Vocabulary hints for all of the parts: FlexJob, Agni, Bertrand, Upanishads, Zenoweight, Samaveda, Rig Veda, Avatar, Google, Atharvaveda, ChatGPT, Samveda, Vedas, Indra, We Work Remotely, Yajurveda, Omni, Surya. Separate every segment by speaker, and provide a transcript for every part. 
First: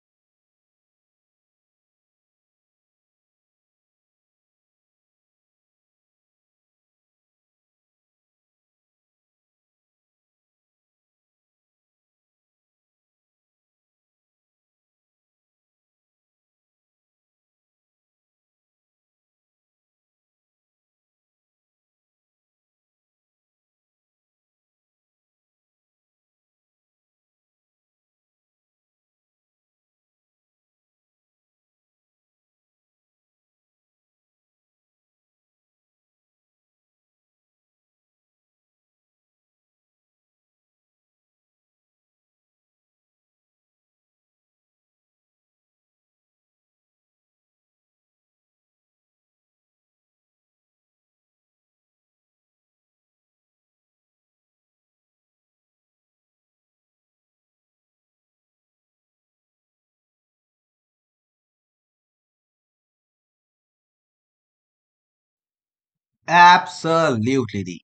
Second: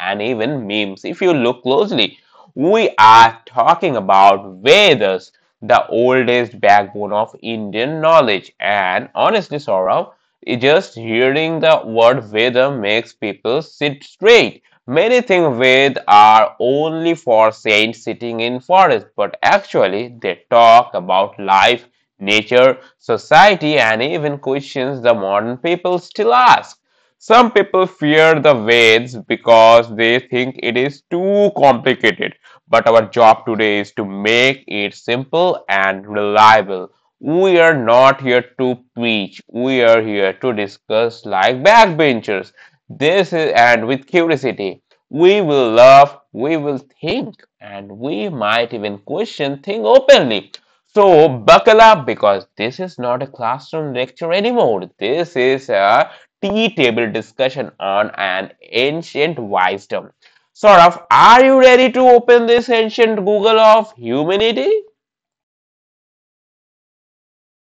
Speaker 1: and even memes if you look closely. We are talking about Vedas, the oldest backbone of Indian knowledge. And honestly, Saurav, just hearing the word Veda makes people sit straight. Many think Ved are only for saints sitting in forest, but actually they talk about life, nature, society, and even questions the modern people still ask. Some people fear the Vedas because they think it is too complicated, but our job today is to make it simple and reliable. We are not here to preach, we are here to discuss like backbenchers. This is, and with curiosity, we will love, we will think, and we might even question things openly. So, buckle up because this is not a classroom lecture anymore. This is a tea table discussion on an ancient wisdom. Saurav, are you ready to open this ancient Google of humanity?
Speaker 2: Absolutely.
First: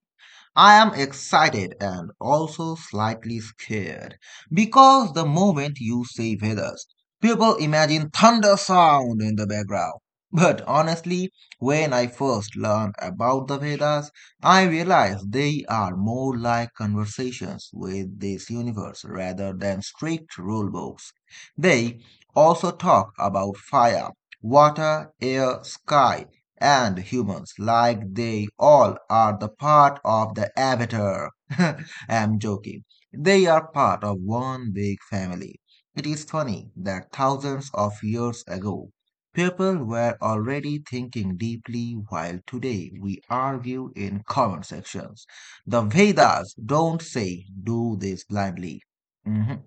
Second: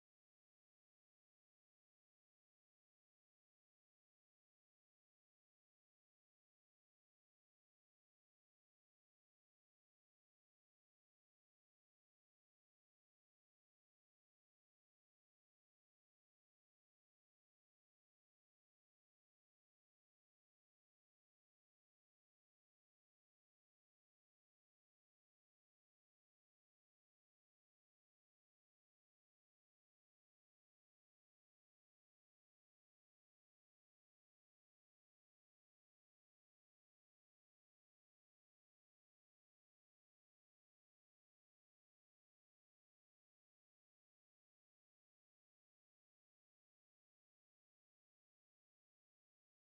Speaker 2: I am excited and also slightly scared because the moment you say Vedas, people imagine thunder sound in the background. But honestly, when I first learned about the Vedas, I realized they are more like conversations with this universe rather than strict rule books. They also talk about fire, water, air, sky, and humans, like they all are the part of the Avatar. I'm joking. They are part of one big family. It is funny that thousands of years ago, people were already thinking deeply, while today we argue in comment sections. The Vedas don't say do this blindly. Mhm.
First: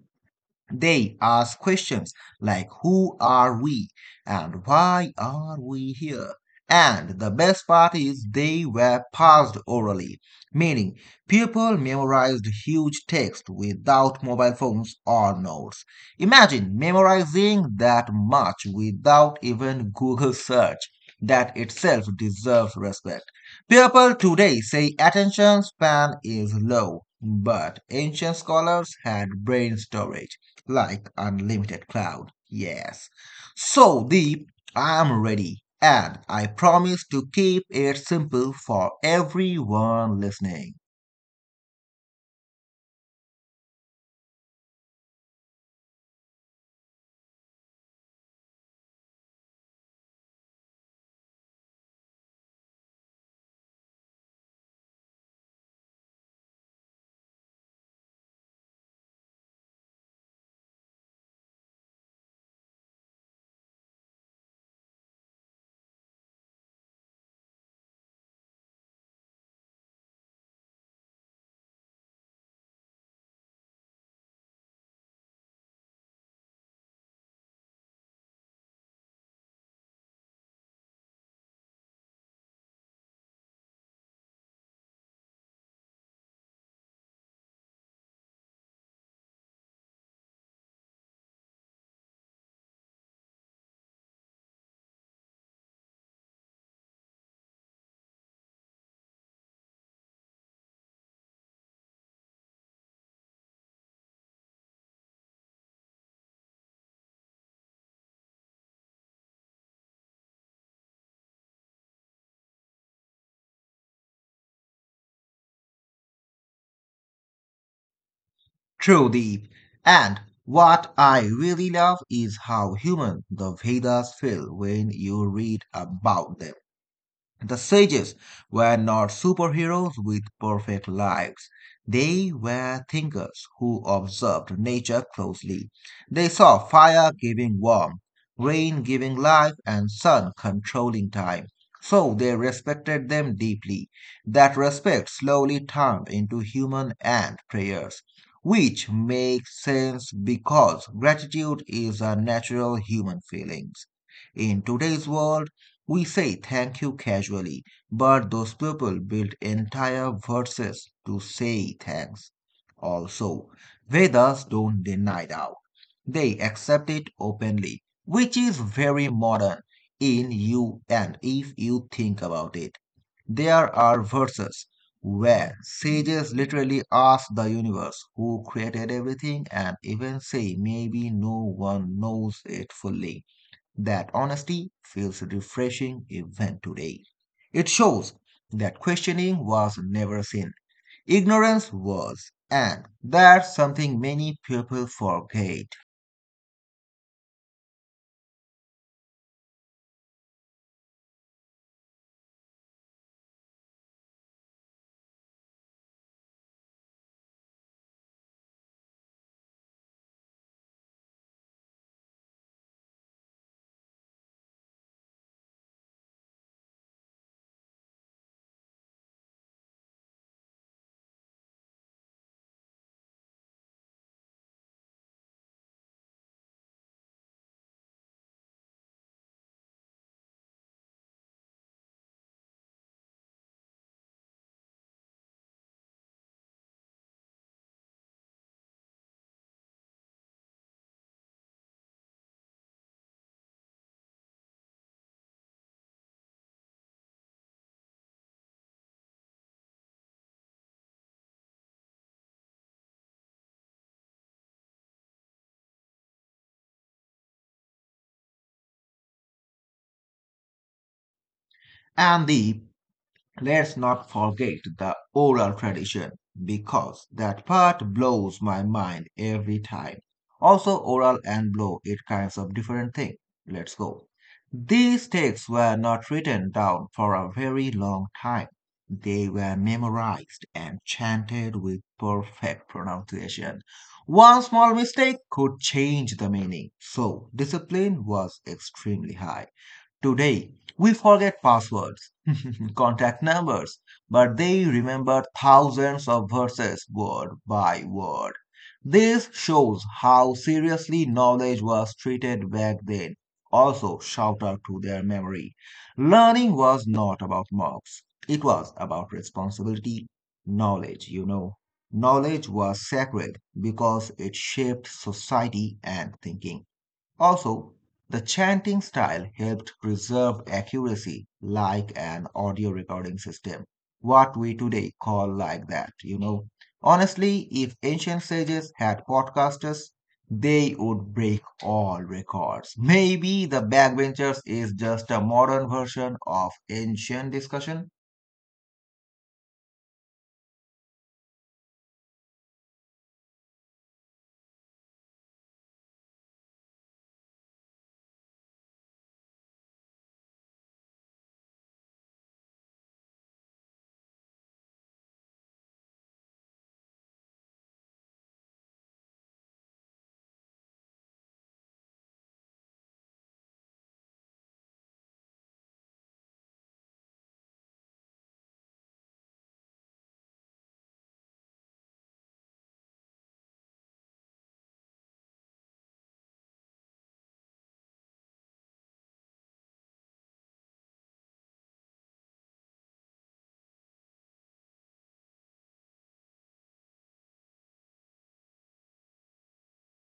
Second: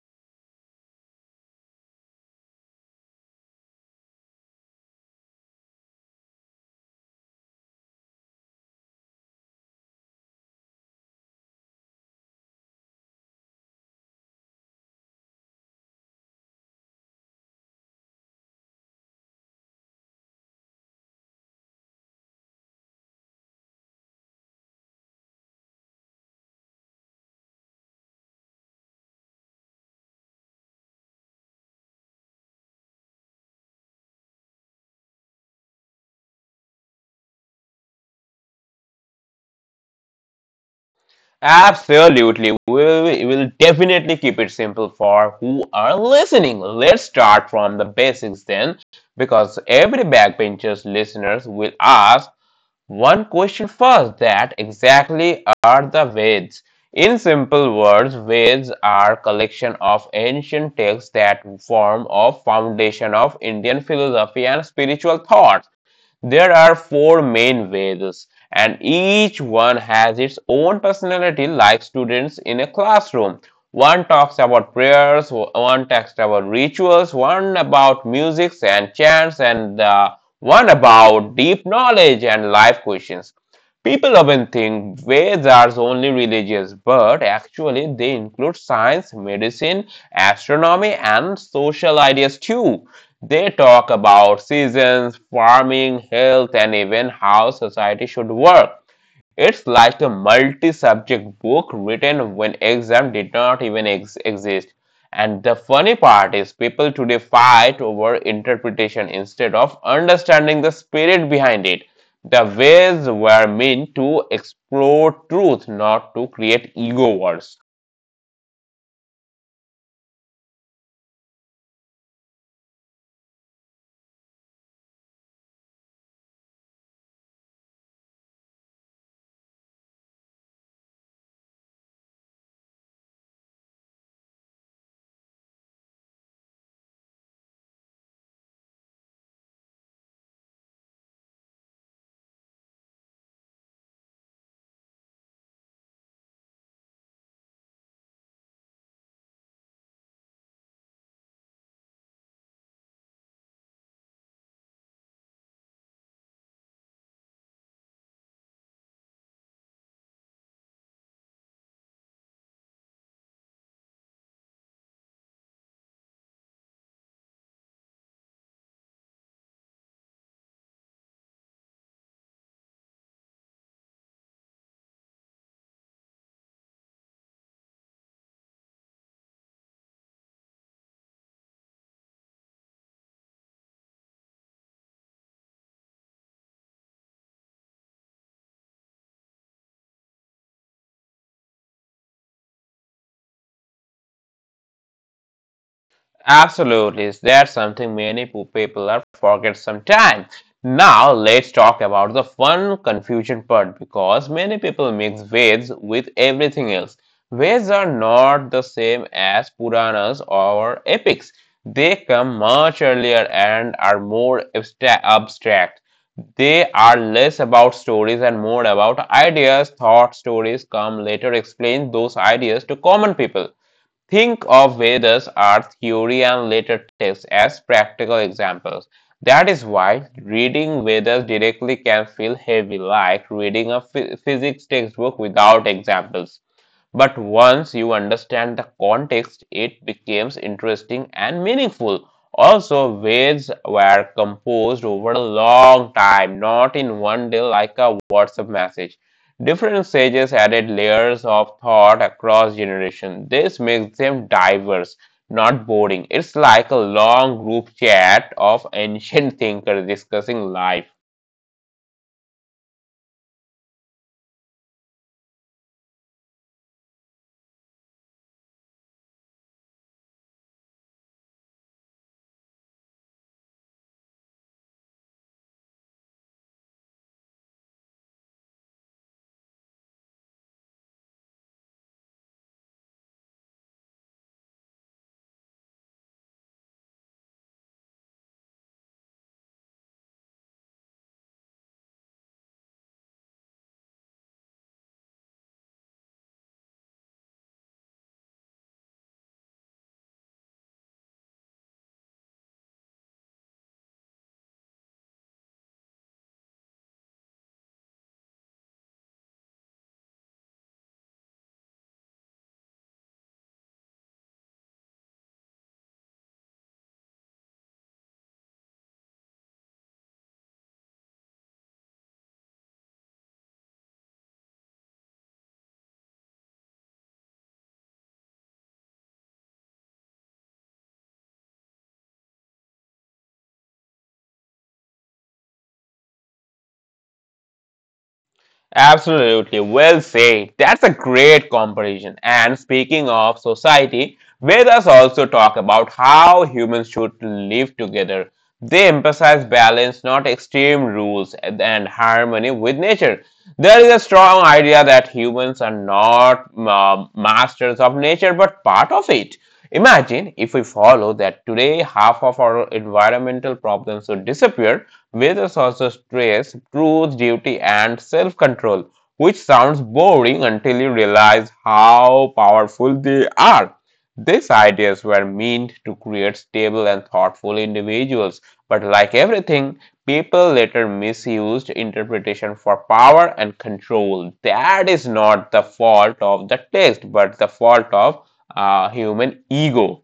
Speaker 2: They ask questions like who are we and why are we here? And the best part is they were passed orally, meaning people memorized huge text without mobile phones or notes. Imagine memorizing that much without even Google search. That itself deserves respect. People today say attention span is low, but ancient scholars had brain storage like unlimited cloud. Yes. So, Deep, I'm ready, and I promise to keep it simple for everyone listening.
Speaker 1: Absolutely. We will definitely keep it simple for who are listening. Let's start from the basics then, because every backbenchers listeners will ask one question first that exactly are the Vedas? In simple words, Vedas are collection of ancient texts that form a foundation of Indian philosophy and spiritual thoughts. There are four main Vedas, and each one has its own personality, like students in a classroom. One talks about prayers, one talks about rituals, one about music and chants, and one about deep knowledge and life questions. People often think Vedas are only religious, but actually they include science, medicine, astronomy, and social ideas too. They talk about seasons, farming, health, and even how society should work. It's like a multi subject book written when exam did not even exist. And the funny part is, people today fight over interpretation instead of understanding the spirit behind it. The ways were meant to explore truth, not to create ego wars.
Speaker 2: True, Deep. And what I really love is how human the Vedas feel when you read about them. The sages were not superheroes with perfect lives. They were thinkers who observed nature closely. They saw fire giving warmth, rain giving life, and sun controlling time. So they respected them deeply. That respect slowly turned into human and prayers, which makes sense because gratitude is a natural human feeling. In today's world, we say thank you casually, but those people build entire verses to say thanks. Also, Vedas don't deny doubt, they accept it openly, which is very modern in you and if you think about it. There are verses where sages literally ask the universe who created everything and even say maybe no one knows it fully. That honesty feels refreshing even today. It shows that questioning was never sin, ignorance was, and that's something many people forget.
Speaker 1: Absolutely, that's something many people are forget sometimes. Now let's talk about the fun confusion part because many people mix Veds with everything else. Veds are not the same as Puranas or epics. They come much earlier and are more abstract. They are less about stories and more about ideas. Thought stories come later explain those ideas to common people. Think of Vedas, our theory and later texts as practical examples. That is why reading Vedas directly can feel heavy, like reading a physics textbook without examples. But once you understand the context, it becomes interesting and meaningful. Also, words were composed over a long time, not in one day like a WhatsApp message. Different sages added layers of thought across generations. This makes them diverse, not boring. It's like a long group chat of ancient thinkers discussing life.
Speaker 2: And the Let's not forget the oral tradition because that part blows my mind every time. Also, oral and blow it kinds of different thing. Let's go. These texts were not written down for a very long time. They were memorized and chanted with perfect pronunciation. One small mistake could change the meaning, so discipline was extremely high. Today, we forget passwords, contact numbers, but they remember thousands of verses word by word. This shows how seriously knowledge was treated back then. Also, shout out to their memory. Learning was not about marks, it was about responsibility. Knowledge. Knowledge was sacred because it shaped society and thinking. Also, the chanting style helped preserve accuracy like an audio recording system, what we today call like that. Honestly, if ancient sages had podcasters, they would break all records. Maybe the backbenchers is just a modern version of ancient discussion.
Speaker 1: Absolutely, well said. That's a great comparison. And speaking of society, let us also talk about how humans should live together. They emphasize balance, not extreme rules, and harmony with nature. There is a strong idea that humans are not masters of nature but part of it. Imagine if we follow that today half of our environmental problems would disappear. Vedas also stress truth, duty, and self control, which sounds boring until you realize how powerful they are. These ideas were meant to create stable and thoughtful individuals, but like everything, people later misused interpretation for power and control. That is not the fault of the text, but the fault of human ego.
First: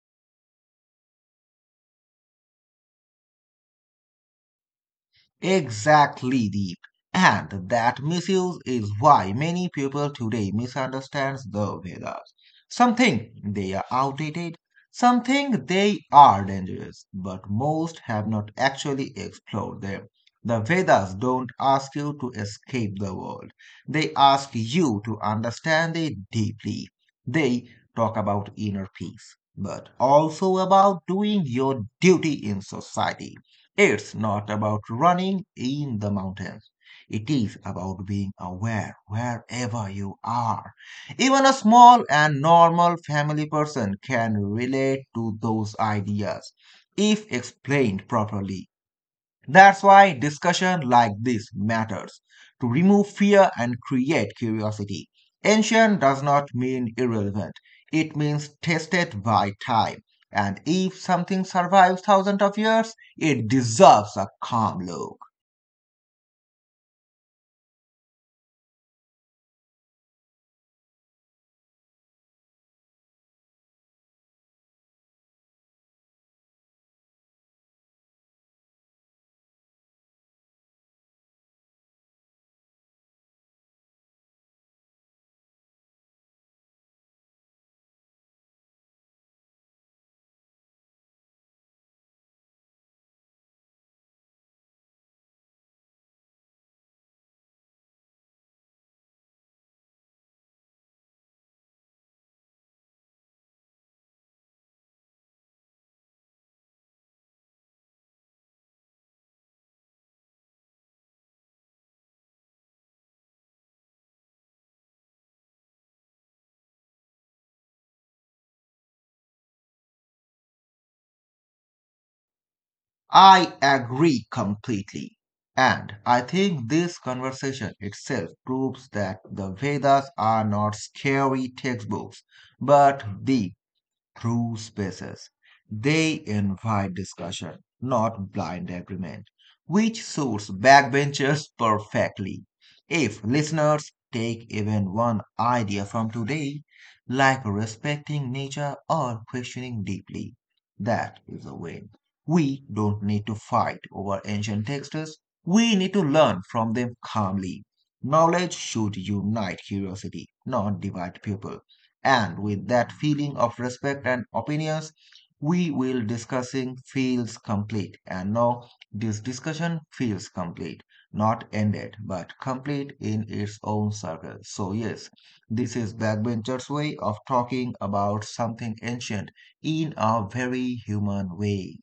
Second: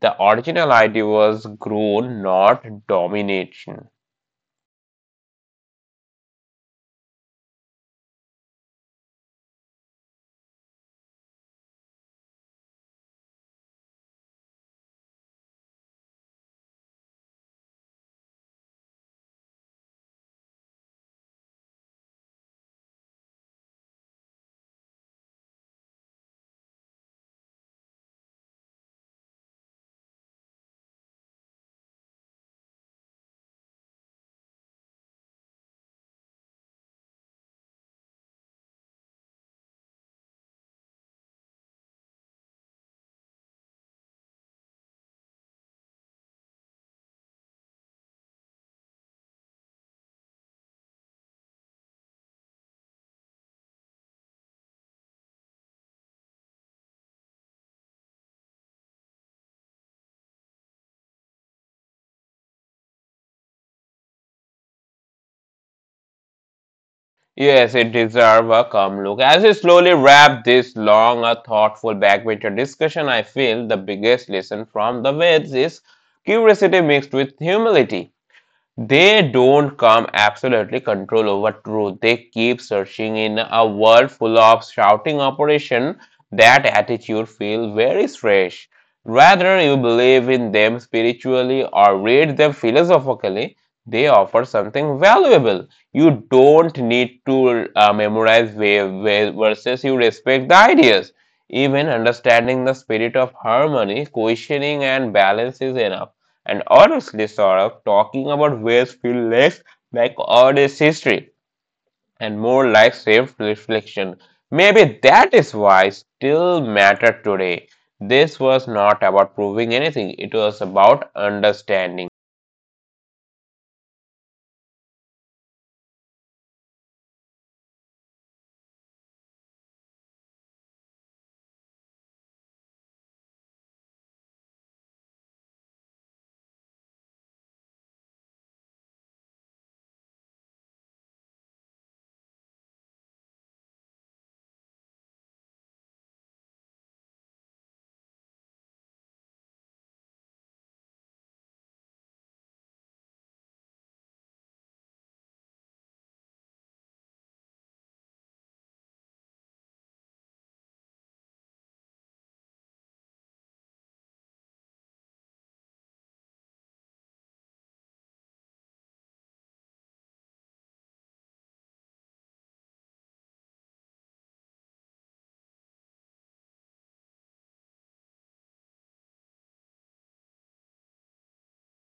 Speaker 1: The original idea was grown, not domination.
Speaker 2: Exactly, Deep. And that misuse is why many people today misunderstand the Vedas. Some think they are outdated, some think they are dangerous, but most have not actually explored them. The Vedas don't ask you to escape the world. They ask you to understand it deeply. They talk about inner peace, but also about doing your duty in society. It's not about running in the mountains. It is about being aware wherever you are. Even a small and normal family person can relate to those ideas if explained properly. That's why discussion like this matters to remove fear and create curiosity. Ancient does not mean irrelevant, it means tested by time. And if something survives thousands of years, it deserves a calm look.
Speaker 1: Yes, it deserves a calm look. As we slowly wrap this long, a thoughtful backbencher discussion, I feel the biggest lesson from the Veds is curiosity mixed with humility. They don't come absolutely control over truth. They keep searching in a world full of shouting operation. That attitude feels very strange. Rather, you believe in them spiritually or read them philosophically, they offer something valuable. You don't need to memorize verses, you respect the ideas. Even understanding the spirit of harmony, questioning, and balance is enough. And honestly, Saurabh, talking about waves feels less like Odyssey's history and more like self reflection. Maybe that is why still matter today. This was not about proving anything, it was about understanding.
Speaker 2: I agree completely. And I think this conversation itself proves that the Vedas are not scary textbooks, but deep through spaces. They invite discussion, not blind agreement, which suits backbenchers perfectly. If listeners take even one idea from today, like respecting nature or questioning deeply, that is a win. We don't need to fight over ancient texts, we need to learn from them calmly. Knowledge should unite curiosity, not divide people. And with that feeling of respect and opinions, we will discussing feels complete and now this discussion feels complete, not ended but complete in its own circle. So yes, this is backbencher's way of talking about something ancient in a very human way.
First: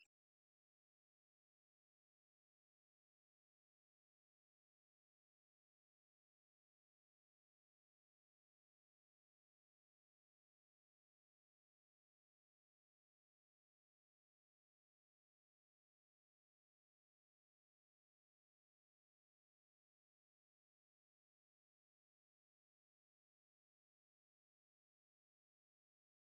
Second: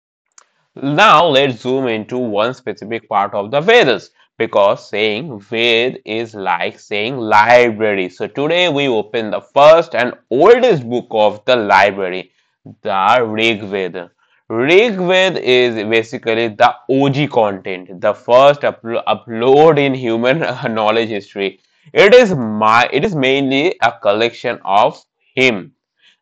Speaker 1: Now let's zoom into one specific part of the Vedas because saying Ved is like saying library. So today we open the first and oldest book of the library, the Rig Veda. Rig Veda is basically the OG content, the first upload in human knowledge history. It is mainly a collection of hymn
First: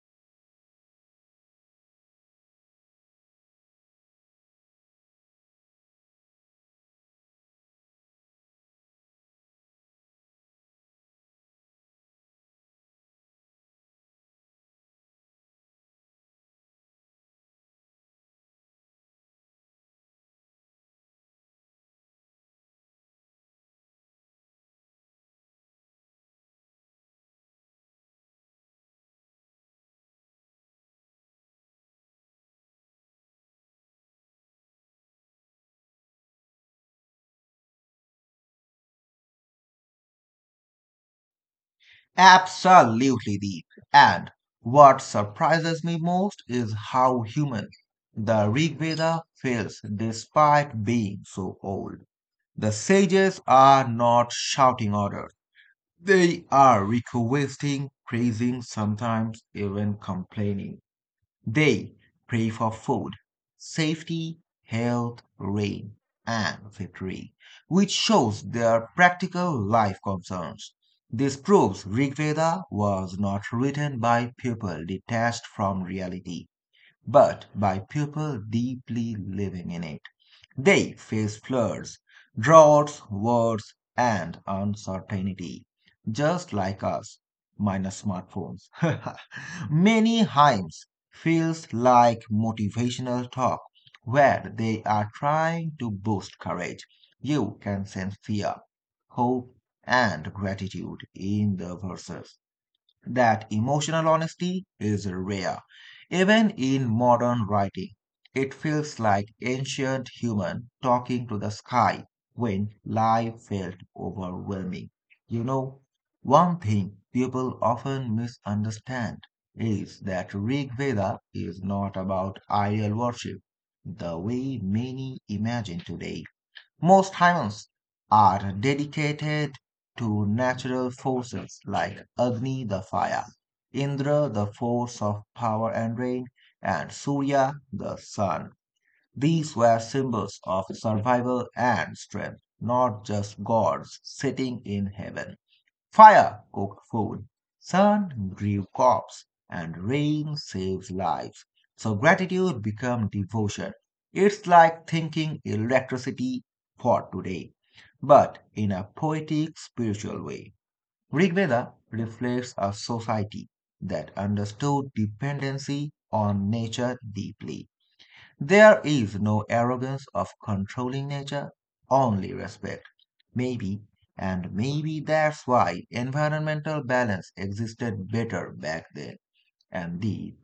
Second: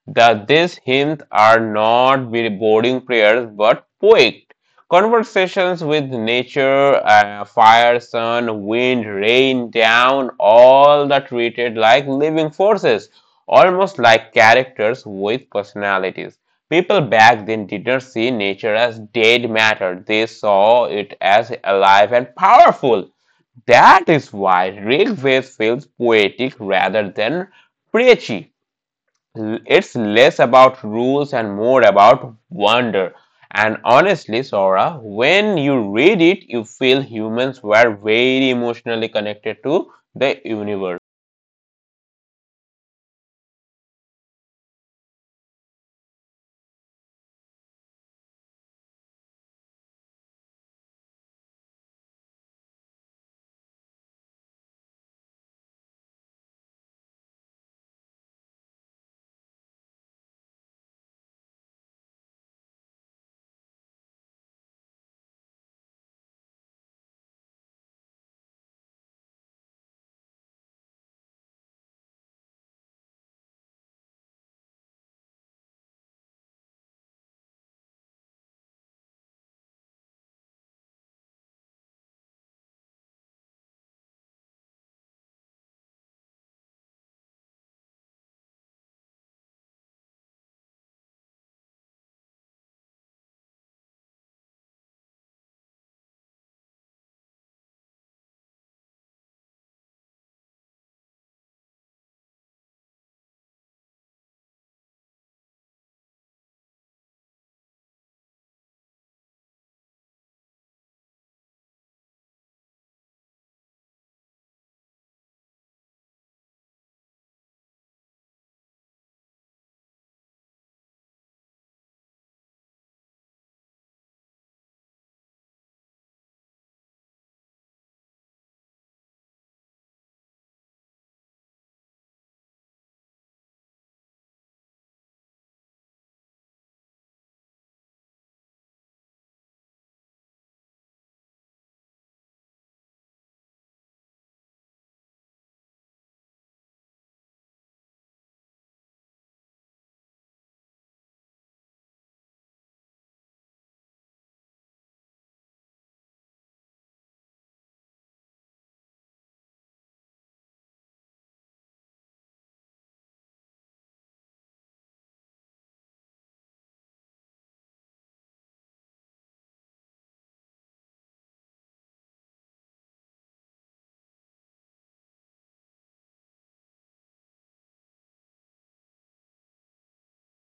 Speaker 1: that these hymns are not very boring prayers but poetic conversations with nature, fire, sun, wind, rain, down, all that treated like living forces, almost like characters with personalities. People back then didn't see nature as dead matter, they saw it as alive and powerful. That is why Rick Wakefield feels poetic rather than preachy. It's less about rules and more about wonder. And honestly, Sora, when you read it, you feel humans were very emotionally connected to the universe.
Speaker 2: Absolutely, Deep. And what surprises me most is how human the Rig Veda feels despite being so old. The sages are not shouting orders. They are requesting, praising, sometimes even complaining. They pray for food, safety, health, rain, and victory, which shows their practical life concerns. This proves Rig Veda was not written by people detached from reality but by people deeply living in it. They face floods, droughts, wars, and uncertainty, just like us, minus smartphones. Many hymns feels like motivational talk where they are trying to boost courage. You can sense fear, hope, and gratitude in the verses. That emotional honesty is rare. Even in modern writing, it feels like ancient human talking to the sky when life felt overwhelming. You know, one thing people often misunderstand is that Rig Veda is not about idol worship the way many imagine today. Most hymns are dedicated to natural forces like Agni the fire, Indra the force of power and rain, and Surya the sun. These were symbols of survival and strength, not just gods sitting in heaven. Fire cooked food, sun grew crops, and rain saves lives. So gratitude becomes devotion. It's like thinking electricity for today, but in a poetic, spiritual way. Rig Veda reflects a society that understood dependency on nature deeply. There is no arrogance of controlling nature, only respect. Maybe, maybe that's why environmental balance existed better back then. And the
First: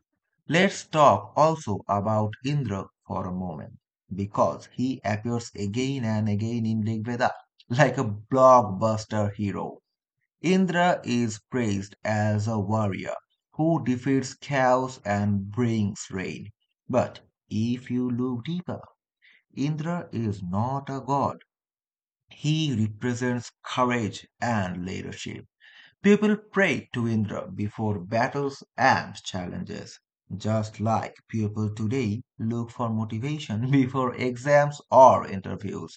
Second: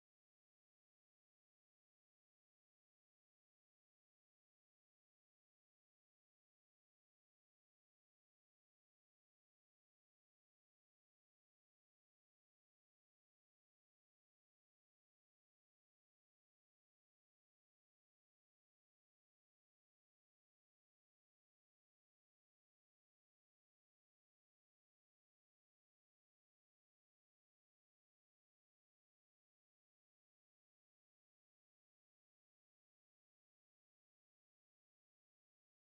Speaker 2: Let's talk also about Indra for a moment, because he appears again and again in Rigveda like a blockbuster hero. Indra is praised as a warrior who defeats chaos and brings rain. But if you look deeper, Indra is not a god, he represents courage and leadership. People pray to Indra before battles and challenges, just like people today look for motivation before exams or interviews.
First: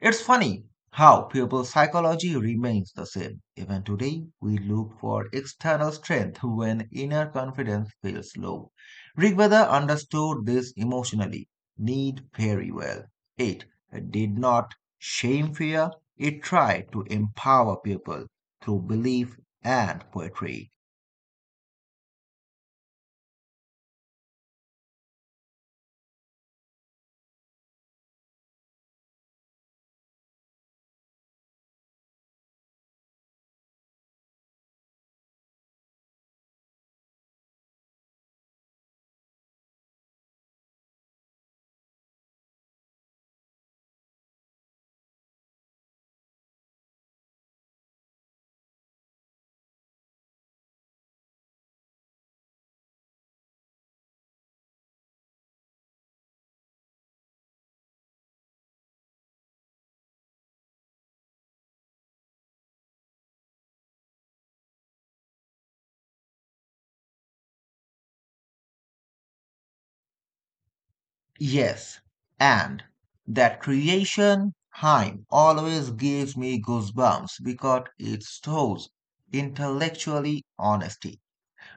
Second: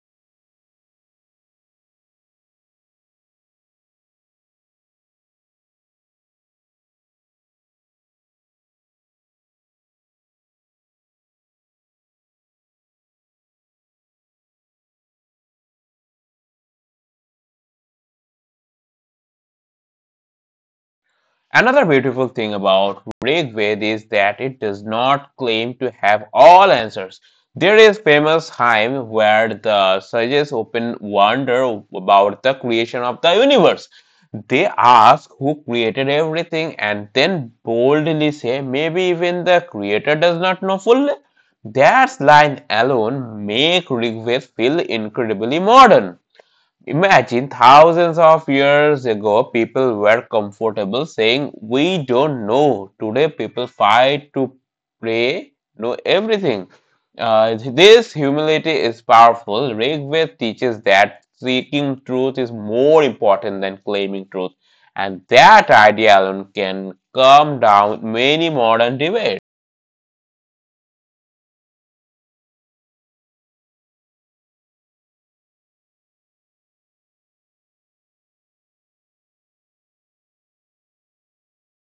Speaker 2: It's funny how people's psychology remains the same. Even today, we look for external strength when inner confidence feels low. Rigveda understood this emotionally need very well. It did not shame fear, it tried to empower people through belief and poetry.
Speaker 1: Another beautiful thing about Rigveda is that it does not claim to have all answers. There is famous hymn where the sages open wonder about the creation of the universe. They ask who created everything and then boldly say, maybe even the creator does not know fully. That line alone makes Rigveda feel incredibly modern. Imagine thousands of years ago, people were comfortable saying, we don't know. Today, people fight to pray, know everything. This humility is powerful. Rigved teaches that seeking truth is more important than claiming truth, and that idea alone can calm down many modern debates.
Speaker 2: Yes, and that creation hymn always gives me goosebumps because it stores intellectually honesty.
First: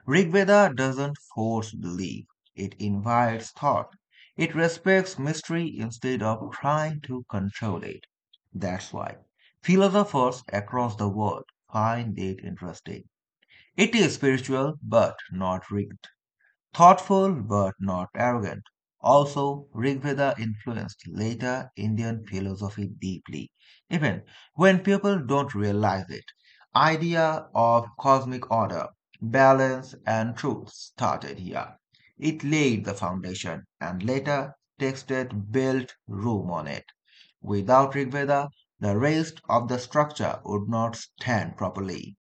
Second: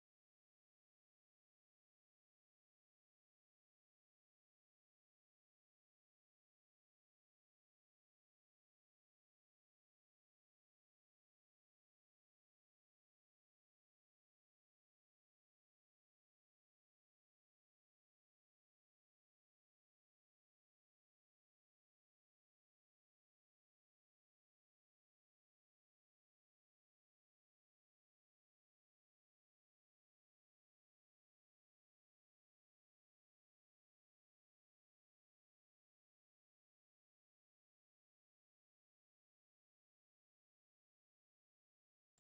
Speaker 2: Rig Veda doesn't force belief, it invites thought. It respects mystery instead of trying to control it. That's why philosophers across the world find it interesting. It is spiritual but not rigid. Thoughtful but not arrogant. Also, Rigveda influenced later Indian philosophy deeply, even when people don't realize it. Idea of cosmic order, balance, and truth started here. It laid the foundation, and later texted built room on it. Without Rigveda, the rest of the structure would not stand properly.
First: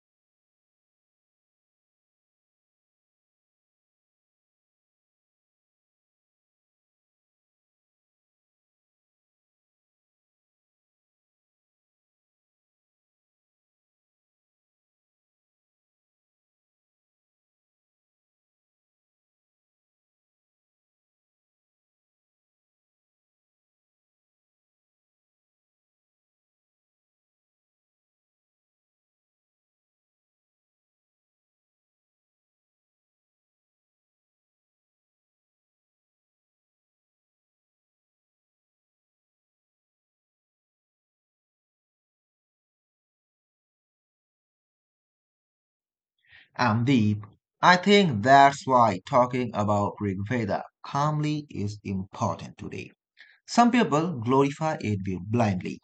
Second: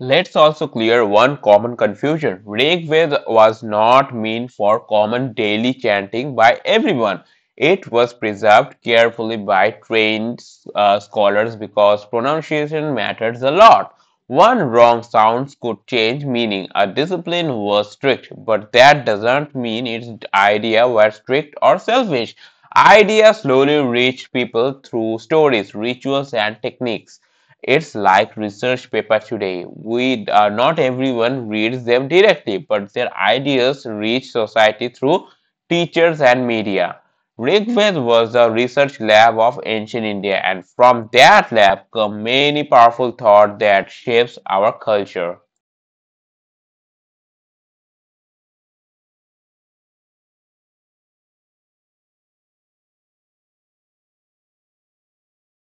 Speaker 1: Let's also clear one common confusion. Rigveda was not meant for common daily chanting by everyone. It was preserved carefully by trained scholars because pronunciation matters a lot. One wrong sound could change meaning. A discipline was strict, but that doesn't mean its idea were strict or selfish. Ideas slowly reached people through stories, rituals, and techniques. It's like research paper today. We Not everyone reads them directly, but their ideas reach society through teachers and media. Rigveda was the research lab of ancient India, and from that lab come many powerful thought that shapes our culture.
Speaker 2: I'm Deep. I think that's why talking about Rig Veda calmly is important today. Some people glorify it blindly,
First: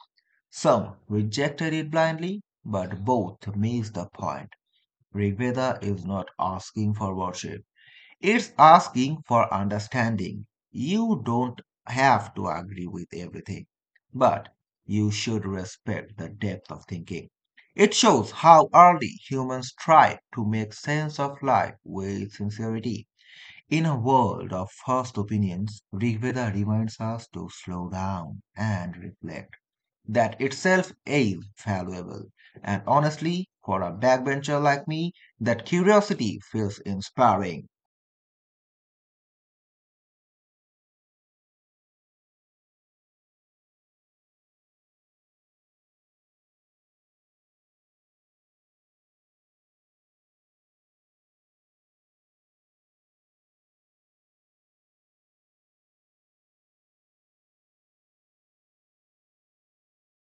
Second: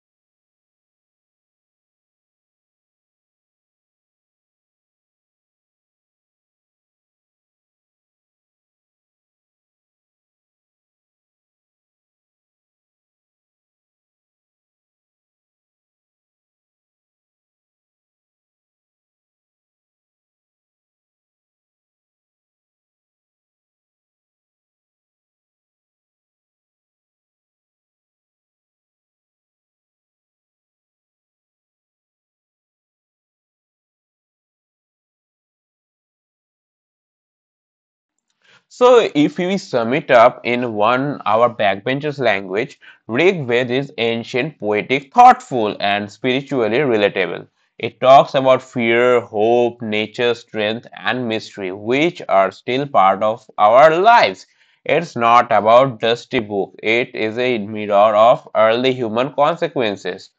Speaker 2: some rejected it blindly, but both miss the point. Rig Veda is not asking for worship. It's asking for understanding. You don't have to agree with everything, but you should respect the depth of thinking. It shows how early humans tried to make sense of life with sincerity. In a world of first opinions, Rig Veda reminds us to slow down and reflect. That itself is valuable. And honestly, for a backbencher like me, that curiosity feels inspiring.
Speaker 1: So if we sum it up in one our backbenchers language, Rig Veda is ancient, poetic, thoughtful, and spiritually relatable. It talks about fear, hope, nature, strength, and mystery, which are still part of our lives. It's not about just a book. It is a mirror of early human consequences.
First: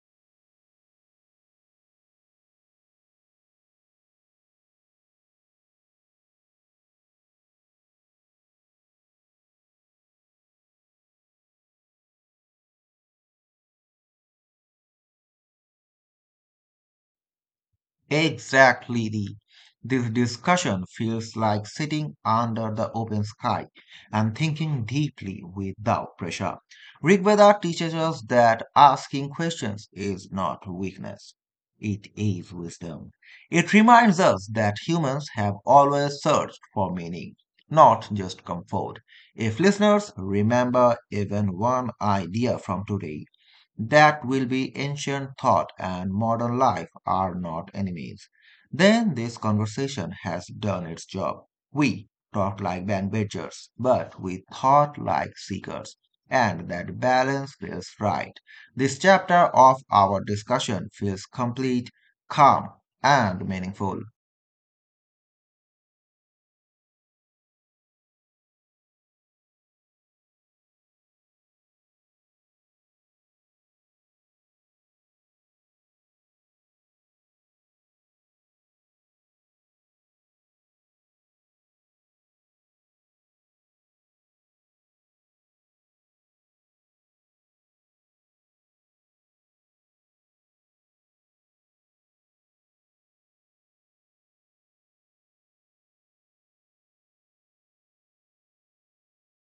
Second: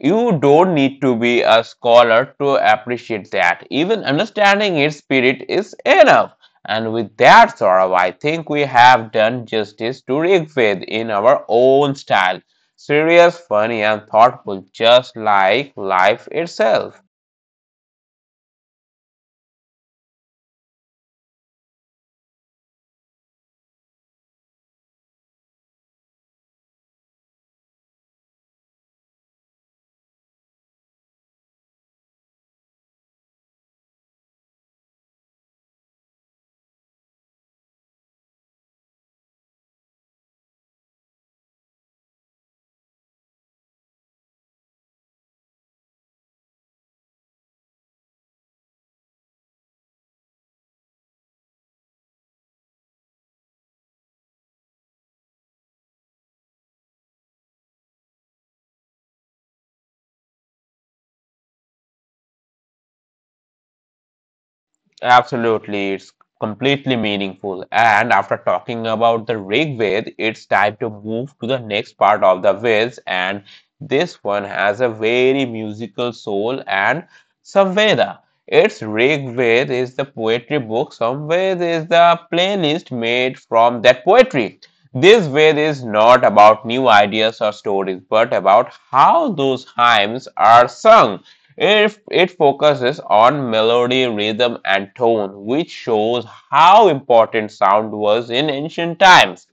Speaker 1: You don't need to be a scholar to appreciate that. Even understanding its spirit is enough. And with that, Saurav, I think we have done justice to Rigved in our own style. Serious, funny, and thoughtful, just like life itself.
Speaker 2: Exactly. This discussion feels like sitting under the open sky and thinking deeply without pressure. Rig Veda teaches us that asking questions is not weakness, it is wisdom. It reminds us that humans have always searched for meaning, not just comfort. If listeners remember even one idea from today, that will be ancient thought and modern life are not enemies, then this conversation has done its job. We talked like bandwidthers, but we thought like seekers, and that balance feels right. This chapter of our discussion feels complete, calm, and meaningful.
Speaker 1: Absolutely, it's completely meaningful. And after talking about the Rig Ved, it's time to move to the next part of the Veds, and this one has a very musical soul and Samveda. Its Rig Ved is the poetry book, Samved is the playlist made from that poetry. This Ved is not about new ideas or stories, but about how those hymns are sung. If it focuses on melody, rhythm, and tone, which shows how important sound was in ancient times.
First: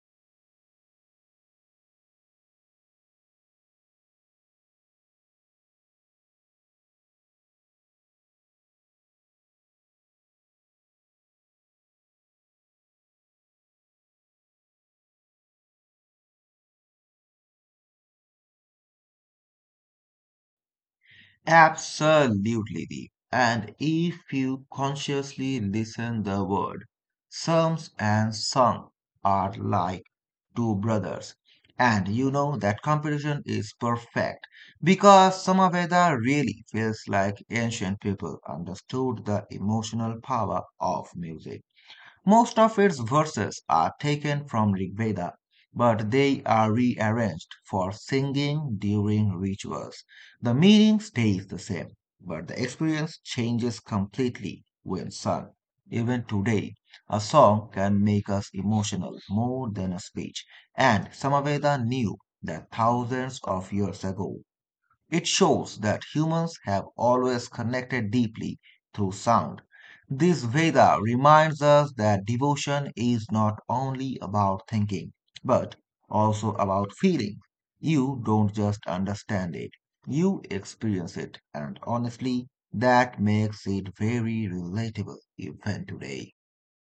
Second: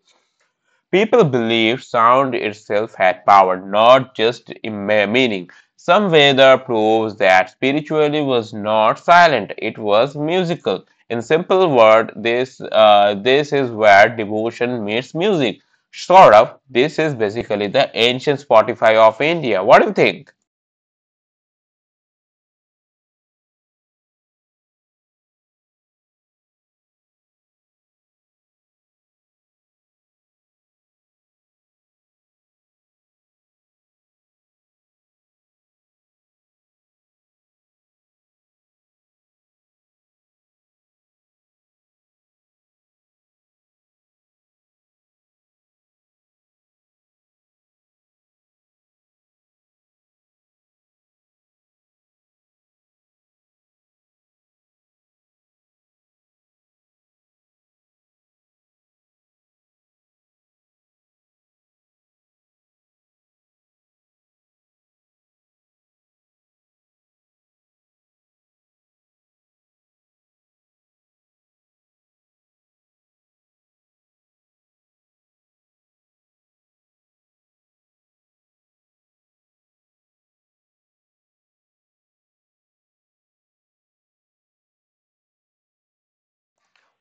Speaker 1: People believed sound itself had power, not just meaning. Some Veda proves that spirituality was not silent, it was musical. In simple word, this is where devotion meets music. Sort of, this is basically the ancient Spotify of India. What do you think?
Speaker 2: Absolutely, Deep. And if you consciously listen the word, psalms and song are like two brothers. And you know that comparison is perfect because Samaveda really feels like ancient people understood the emotional power of music. Most of its verses are taken from Rig Veda, but they are rearranged for singing during rituals. The meaning stays the same, but the experience changes completely when sung. Even today, a song can make us emotional more than a speech, and Samaveda knew that thousands of years ago. It shows that humans have always connected deeply through sound. This Veda reminds us that devotion is not only about thinking, but also about feeling. You don't just understand it, you experience it, and honestly, that makes it very relatable even today.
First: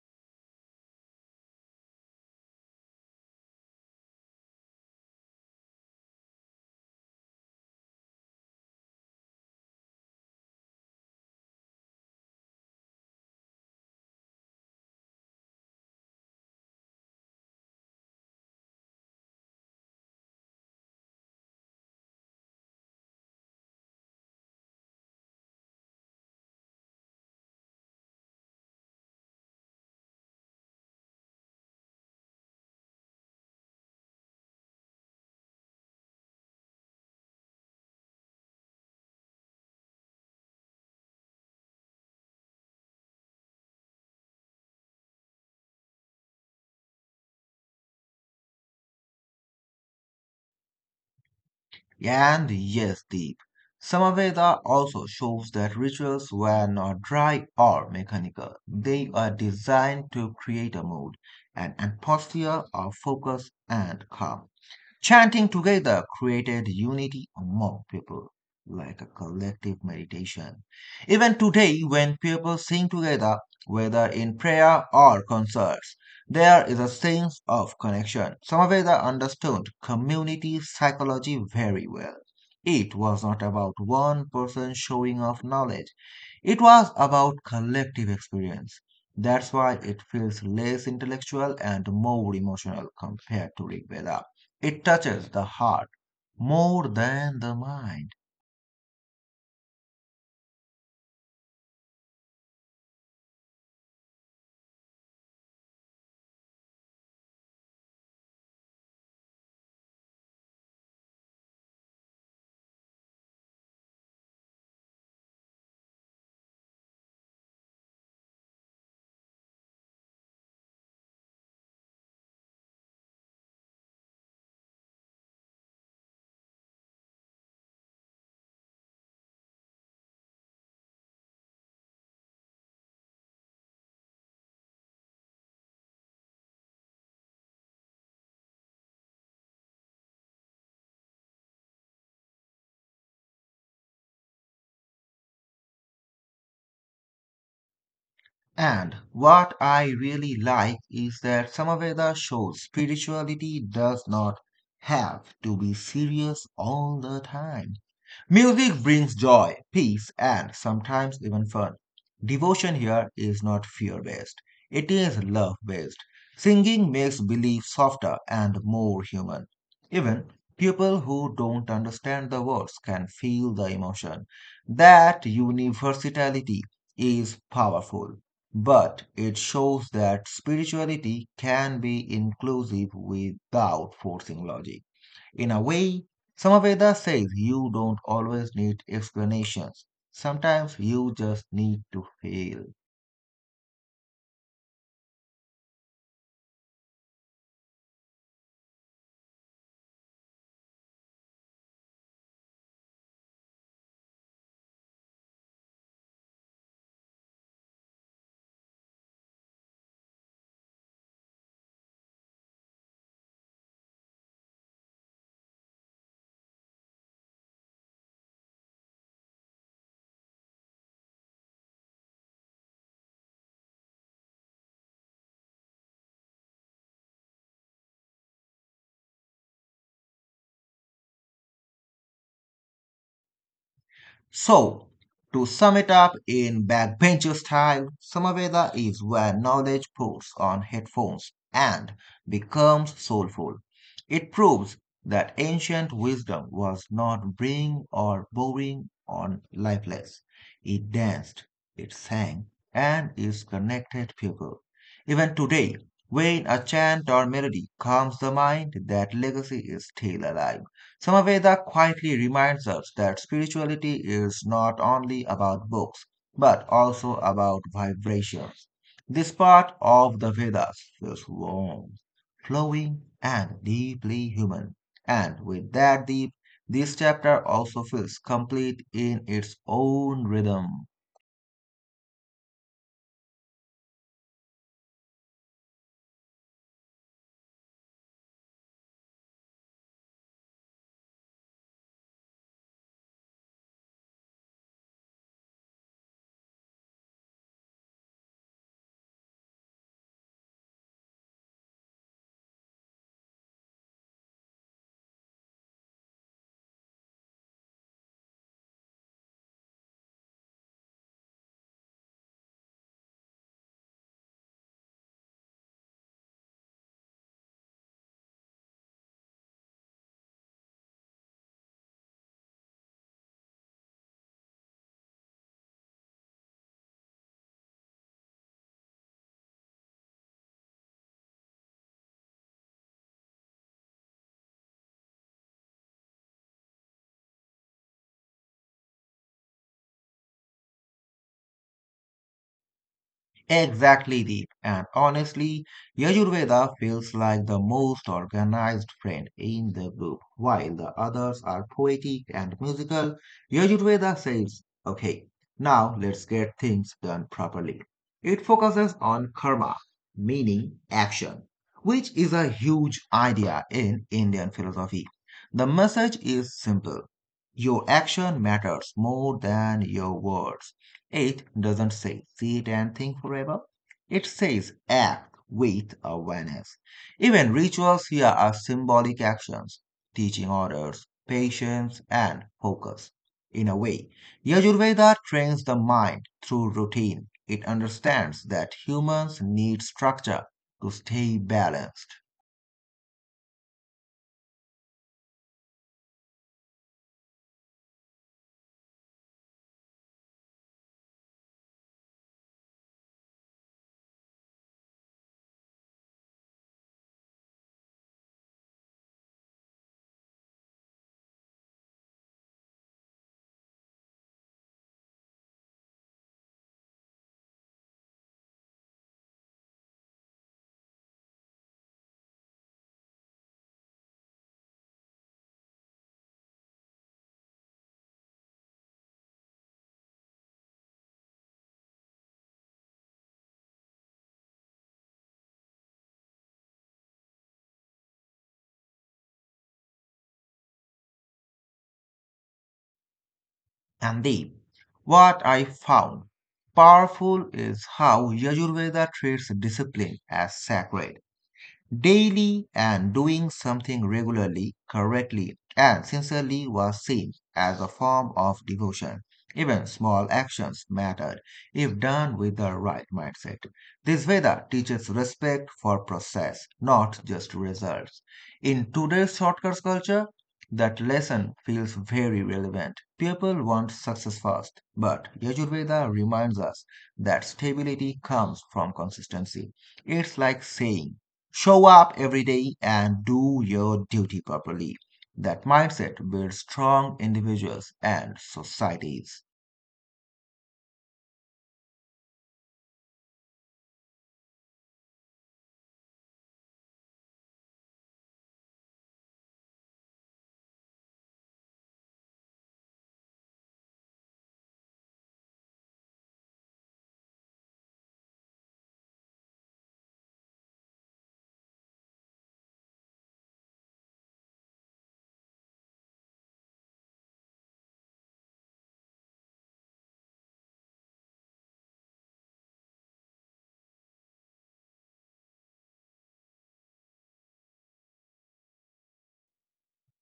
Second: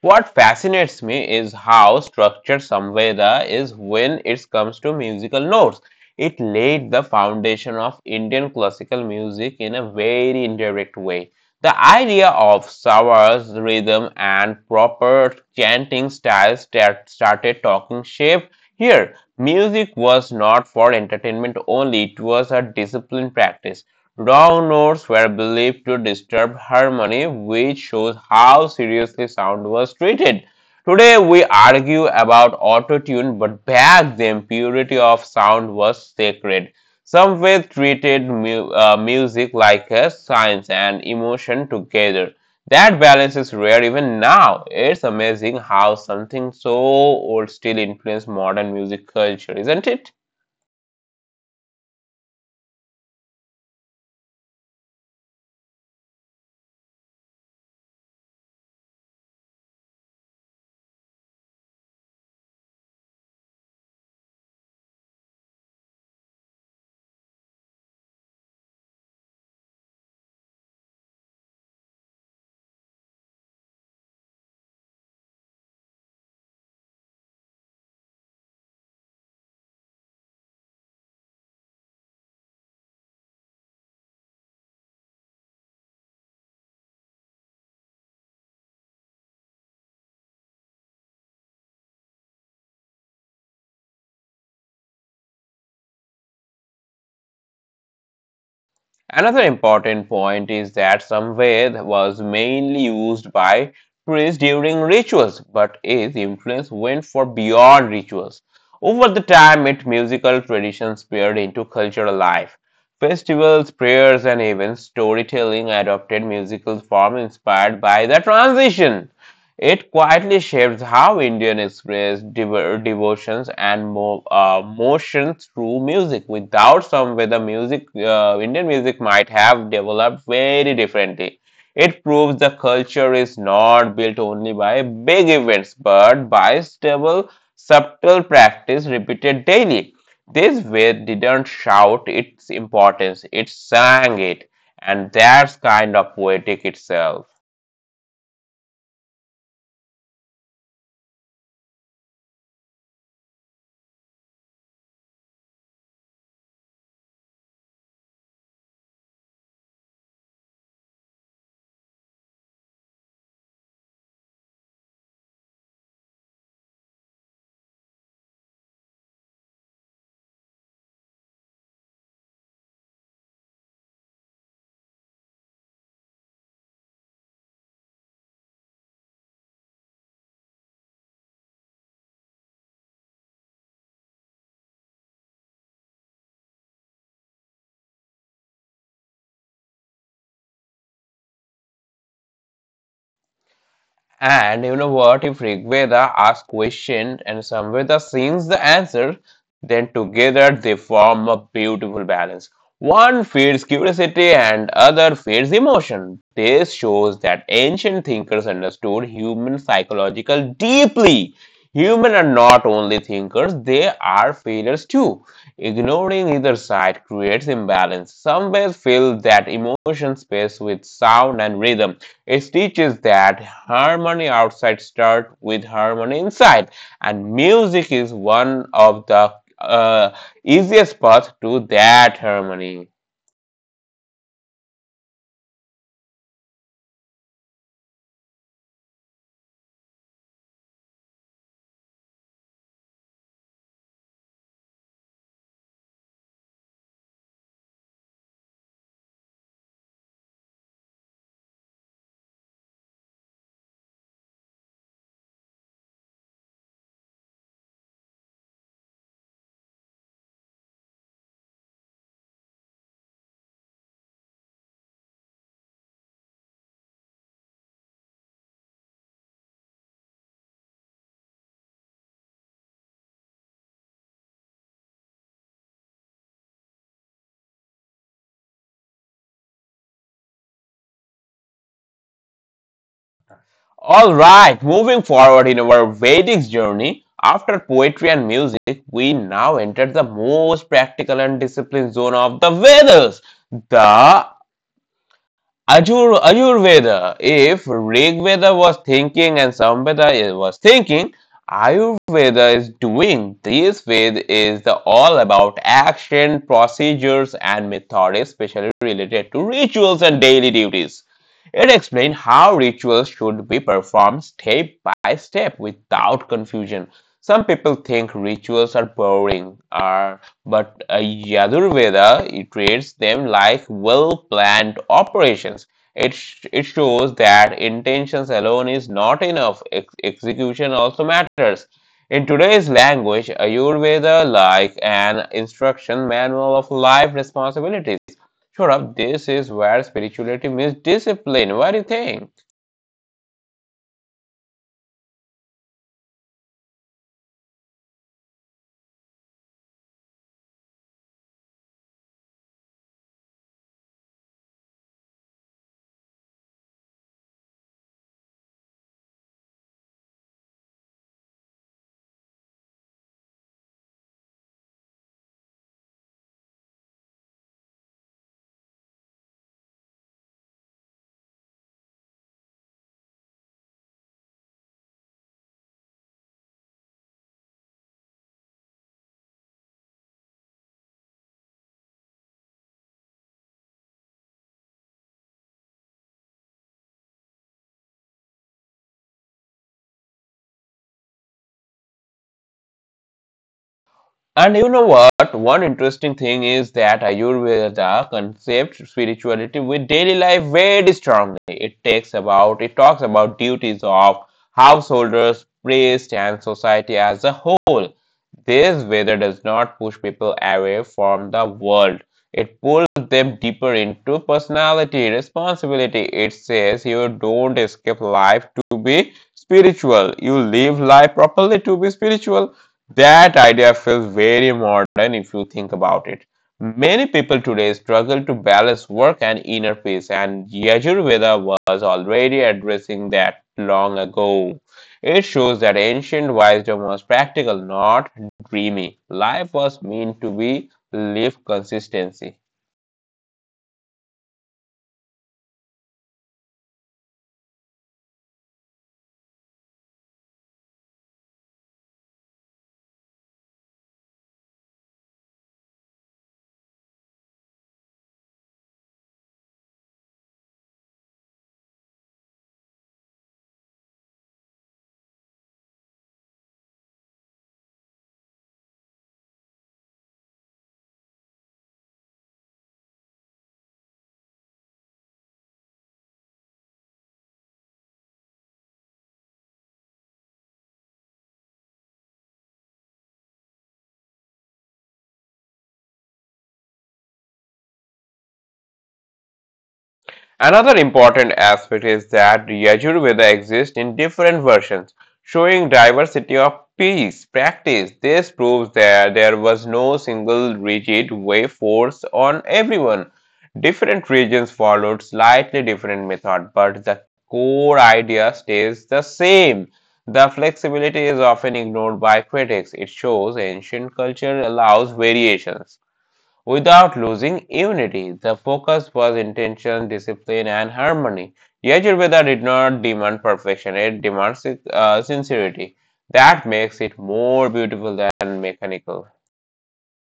Speaker 1: What fascinates me is how structured Samveda is when it comes to musical notes. It laid the foundation of Indian classical music in a very indirect way. The idea of sawas, rhythm, and proper chanting styles that started talking shape here. Music was not for entertainment only, it was a disciplined practice. Wrong notes were believed to disturb harmony, which shows how seriously sound was treated. Today we argue about auto-tune, but back then purity of sound was sacred. Some way treated music like a science and emotion together. That balance is rare even now. It's amazing how something so old still influences modern music culture, isn't it?
Speaker 2: And yes, Deep, Samaveda also shows that rituals were not dry or mechanical. They were designed to create a mood, an atmosphere of focus and calm. Chanting together created unity among people, like a collective meditation. Even today, when people sing together, whether in prayer or concerts, there is a sense of connection. Samaveda understood community psychology very well. It was not about one person showing off knowledge. It was about collective experience. That's why it feels less intellectual and more emotional compared to Rig Veda. It touches the heart more than the mind.
Speaker 1: Another important point is that Samved was mainly used by priests during rituals, but its influence went far beyond rituals. Over the time, its musical traditions spread into cultural life. Festivals, prayers, and even storytelling adopted musical form inspired by the transition. It quietly shapes how Indian express devotions and motion through music. Without some whether music, Indian music might have developed very differently. It proves the culture is not built only by big events, but by stable, subtle practice repeated daily. This way didn't shout its importance, it sang it, and that's kind of poetic itself.
Speaker 2: And what I really like is that Samaveda shows spirituality does not have to be serious all the time. Music brings joy, peace, and sometimes even fun. Devotion here is not fear based, it is love based. Singing makes belief softer and more human. Even people who don't understand the words can feel the emotion. That universality is powerful, but it shows that spirituality can be inclusive without forcing logic. In a way, Samaveda says you don't always need explanations. Sometimes you just need to feel.
Speaker 1: And you know what? If Rigveda asks question and Samveda sings the answer, then together they form a beautiful balance. One feeds curiosity and other feeds emotion. This shows that ancient thinkers understood human psychological deeply. Humans are not only thinkers, they are feelers too. Ignoring either side creates imbalance. Some ways fill that emotion space with sound and rhythm. It teaches that harmony outside starts with harmony inside, and music is one of the uh, easiest path to that harmony.
Speaker 2: So, to sum it up in backbencher style, Samaveda is where knowledge puts on headphones and becomes soulful. It proves that ancient wisdom was not bring or boring or lifeless. It danced, it sang, and it connected people. Even today, when a chant or melody calms the mind, that legacy is still alive. Samaveda quietly reminds us that spirituality is not only about books, but also about vibrations. This part of the Vedas feels warm, flowing, and deeply human. And with that deep, this chapter also feels complete in its own rhythm.
Speaker 1: All right, moving forward in our Vedic journey, after poetry and music, we now enter the most practical and disciplined zone of the Vedas, the Ayurveda, if Rig Veda was thinking and Samveda was thinking, Ayurveda is doing. This Ved is the all about action, procedures, and method, especially related to rituals and daily duties. It explains how rituals should be performed step by step without confusion. Some people think rituals are boring. Are but Yajurveda it treats them like well-planned operations. It shows that intentions alone is not enough. Execution also matters. In today's language, Ayurveda like an instruction manual of life responsibilities. Sure, this is where spirituality meets discipline. What do you think?
Speaker 2: Exactly, Deep. And honestly, Yajurveda feels like the most organized friend in the group. While the others are poetic and musical, Yajurveda says, okay, now let's get things done properly. It focuses on karma, meaning action, which is a huge idea in Indian philosophy. The message is simple. Your action matters more than your words. It doesn't say sit and think forever. It says act with awareness. Even rituals here are symbolic actions, teaching orders, patience, and focus. In a way, Yajurveda trains the mind through routine. It understands that humans need structure to stay balanced.
Speaker 1: And you know what? One interesting thing is that Ayurveda concept spirituality with daily life very strongly. It talks about duties of householders, priests, and society as a whole. This Veda does not push people away from the world. It pulls them deeper into personality, responsibility. It says you don't escape life to be spiritual. You live life properly to be spiritual. That idea feels very modern if you think about it. Many people today struggle to balance work and inner peace, and Yajurveda was already addressing that long ago. It shows that ancient wisdom was practical, not dreamy. Life was meant to be lived consistently.
Speaker 2: And the, what I found powerful is how Yajurveda treats discipline as sacred. Daily and doing something regularly, correctly, and sincerely was seen as a form of devotion. Even small actions mattered if done with the right mindset. This Veda teaches respect for process, not just results. In today's shortcuts culture, that lesson feels very relevant. People want success fast, but Yajurveda reminds us that stability comes from consistency. It's like saying, show up every day and do your duty properly. That mindset builds strong individuals and societies.
Speaker 1: Another important aspect is that Yajurveda exists in different versions, showing diversity of peace practice. This proves that there was no single rigid way forced on everyone. Different regions followed slightly different method, but the core idea stays the same. The flexibility is often ignored by critics. It shows ancient culture allows variations without losing unity. The focus was intention, discipline, and harmony. Yajurveda did not demand perfection, it demands sincerity. That makes it more beautiful than mechanical.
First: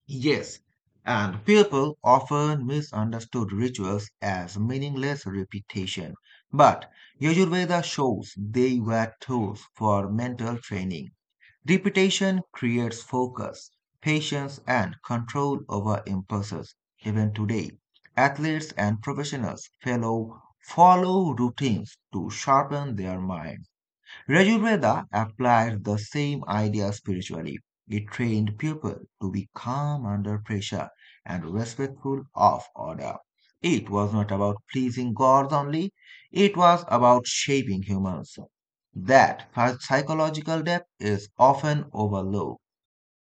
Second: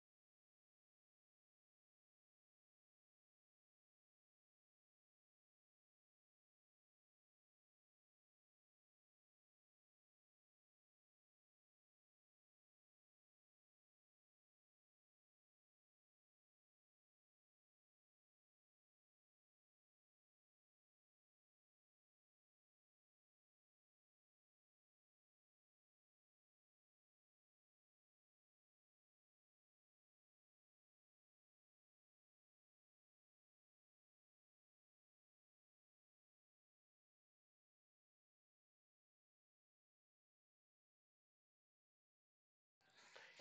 Speaker 2: Yes, and people often misunderstood rituals as meaningless repetition, but Yajurveda shows they were tools for mental training. Repetition creates focus, patience, and control over impulses. Even today, athletes and professionals fellow follow routines to sharpen their minds. Yajurveda applied the same idea spiritually. It trained people to be calm under pressure and respectful of order. It was not about pleasing gods only, it was about shaping humans. That psychological depth is often overlooked.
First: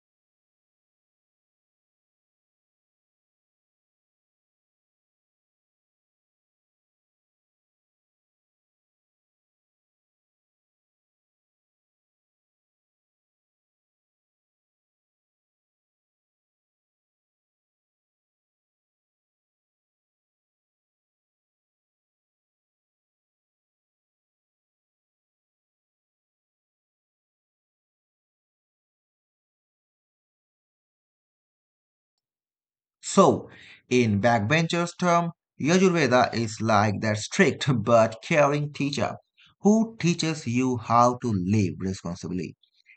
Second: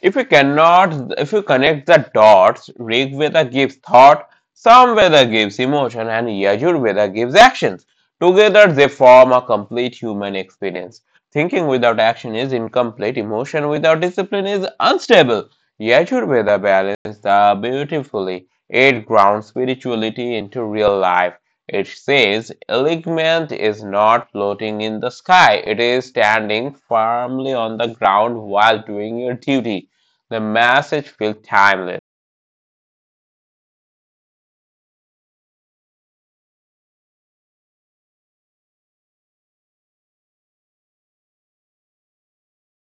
Speaker 1: If you connect the dots, Rig Veda gives thought, Sam Veda gives emotion, and Yajur Veda gives actions. Together, they form a complete human experience. Thinking without action is incomplete, emotion without discipline is unstable. Yajur Veda balances the beautifully. It grounds spirituality into real life. It says, Enlightenment is not floating in the sky, it is standing firmly on the ground while doing your duty. The message feels timeless.
Speaker 2: So, in backbenchers' term, Yajurveda is like that strict but caring teacher who teaches you how to live responsibly.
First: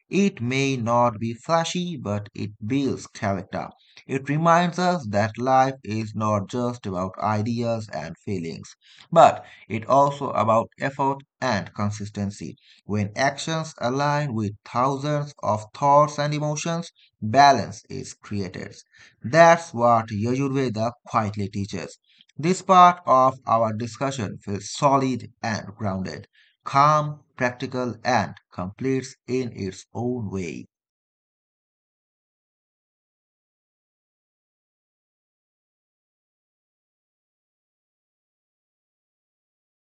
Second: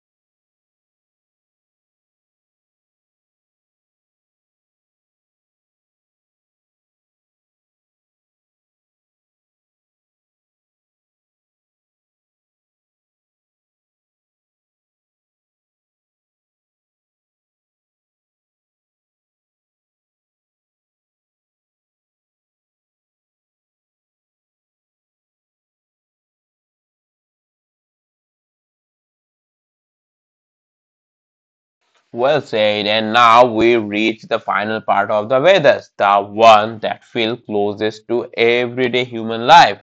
Speaker 2: It may not be flashy, but it builds character. It reminds us that life is not just about ideas and feelings, but it also about effort and consistency. When actions align with thousands of thoughts and emotions, balance is created. That's what Yajurveda quietly teaches. This part of our discussion feels solid and grounded, calm, practical, and complex in its own way.
Speaker 1: Well said, and now we reach the final part of the Vedas, the one that feels closest to everyday human life,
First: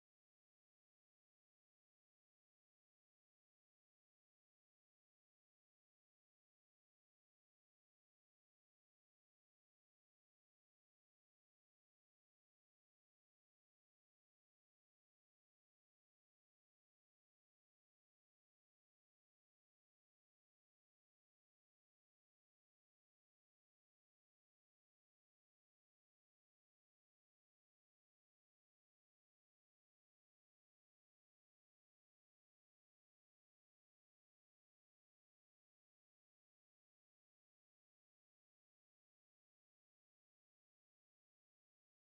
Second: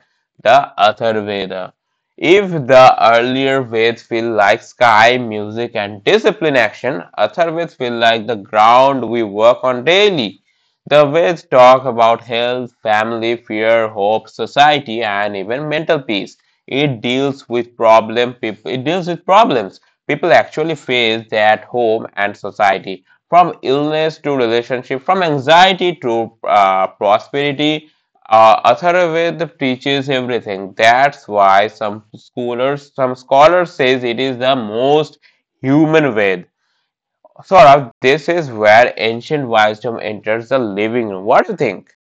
Speaker 1: the Atharvaveda. If the earlier Veds feel like sky, music, and discipline action, Atharvaveda feel like the ground we work on daily. The Veds talk about health, family, fear, hope, society, and even mental peace. It deals with problems people actually face at home and society from illness to relationship from anxiety to prosperity atharvaved teaches everything that's why some scholars says it is the most human ved. Sort of, this is where ancient wisdom enters the living room. What do you think?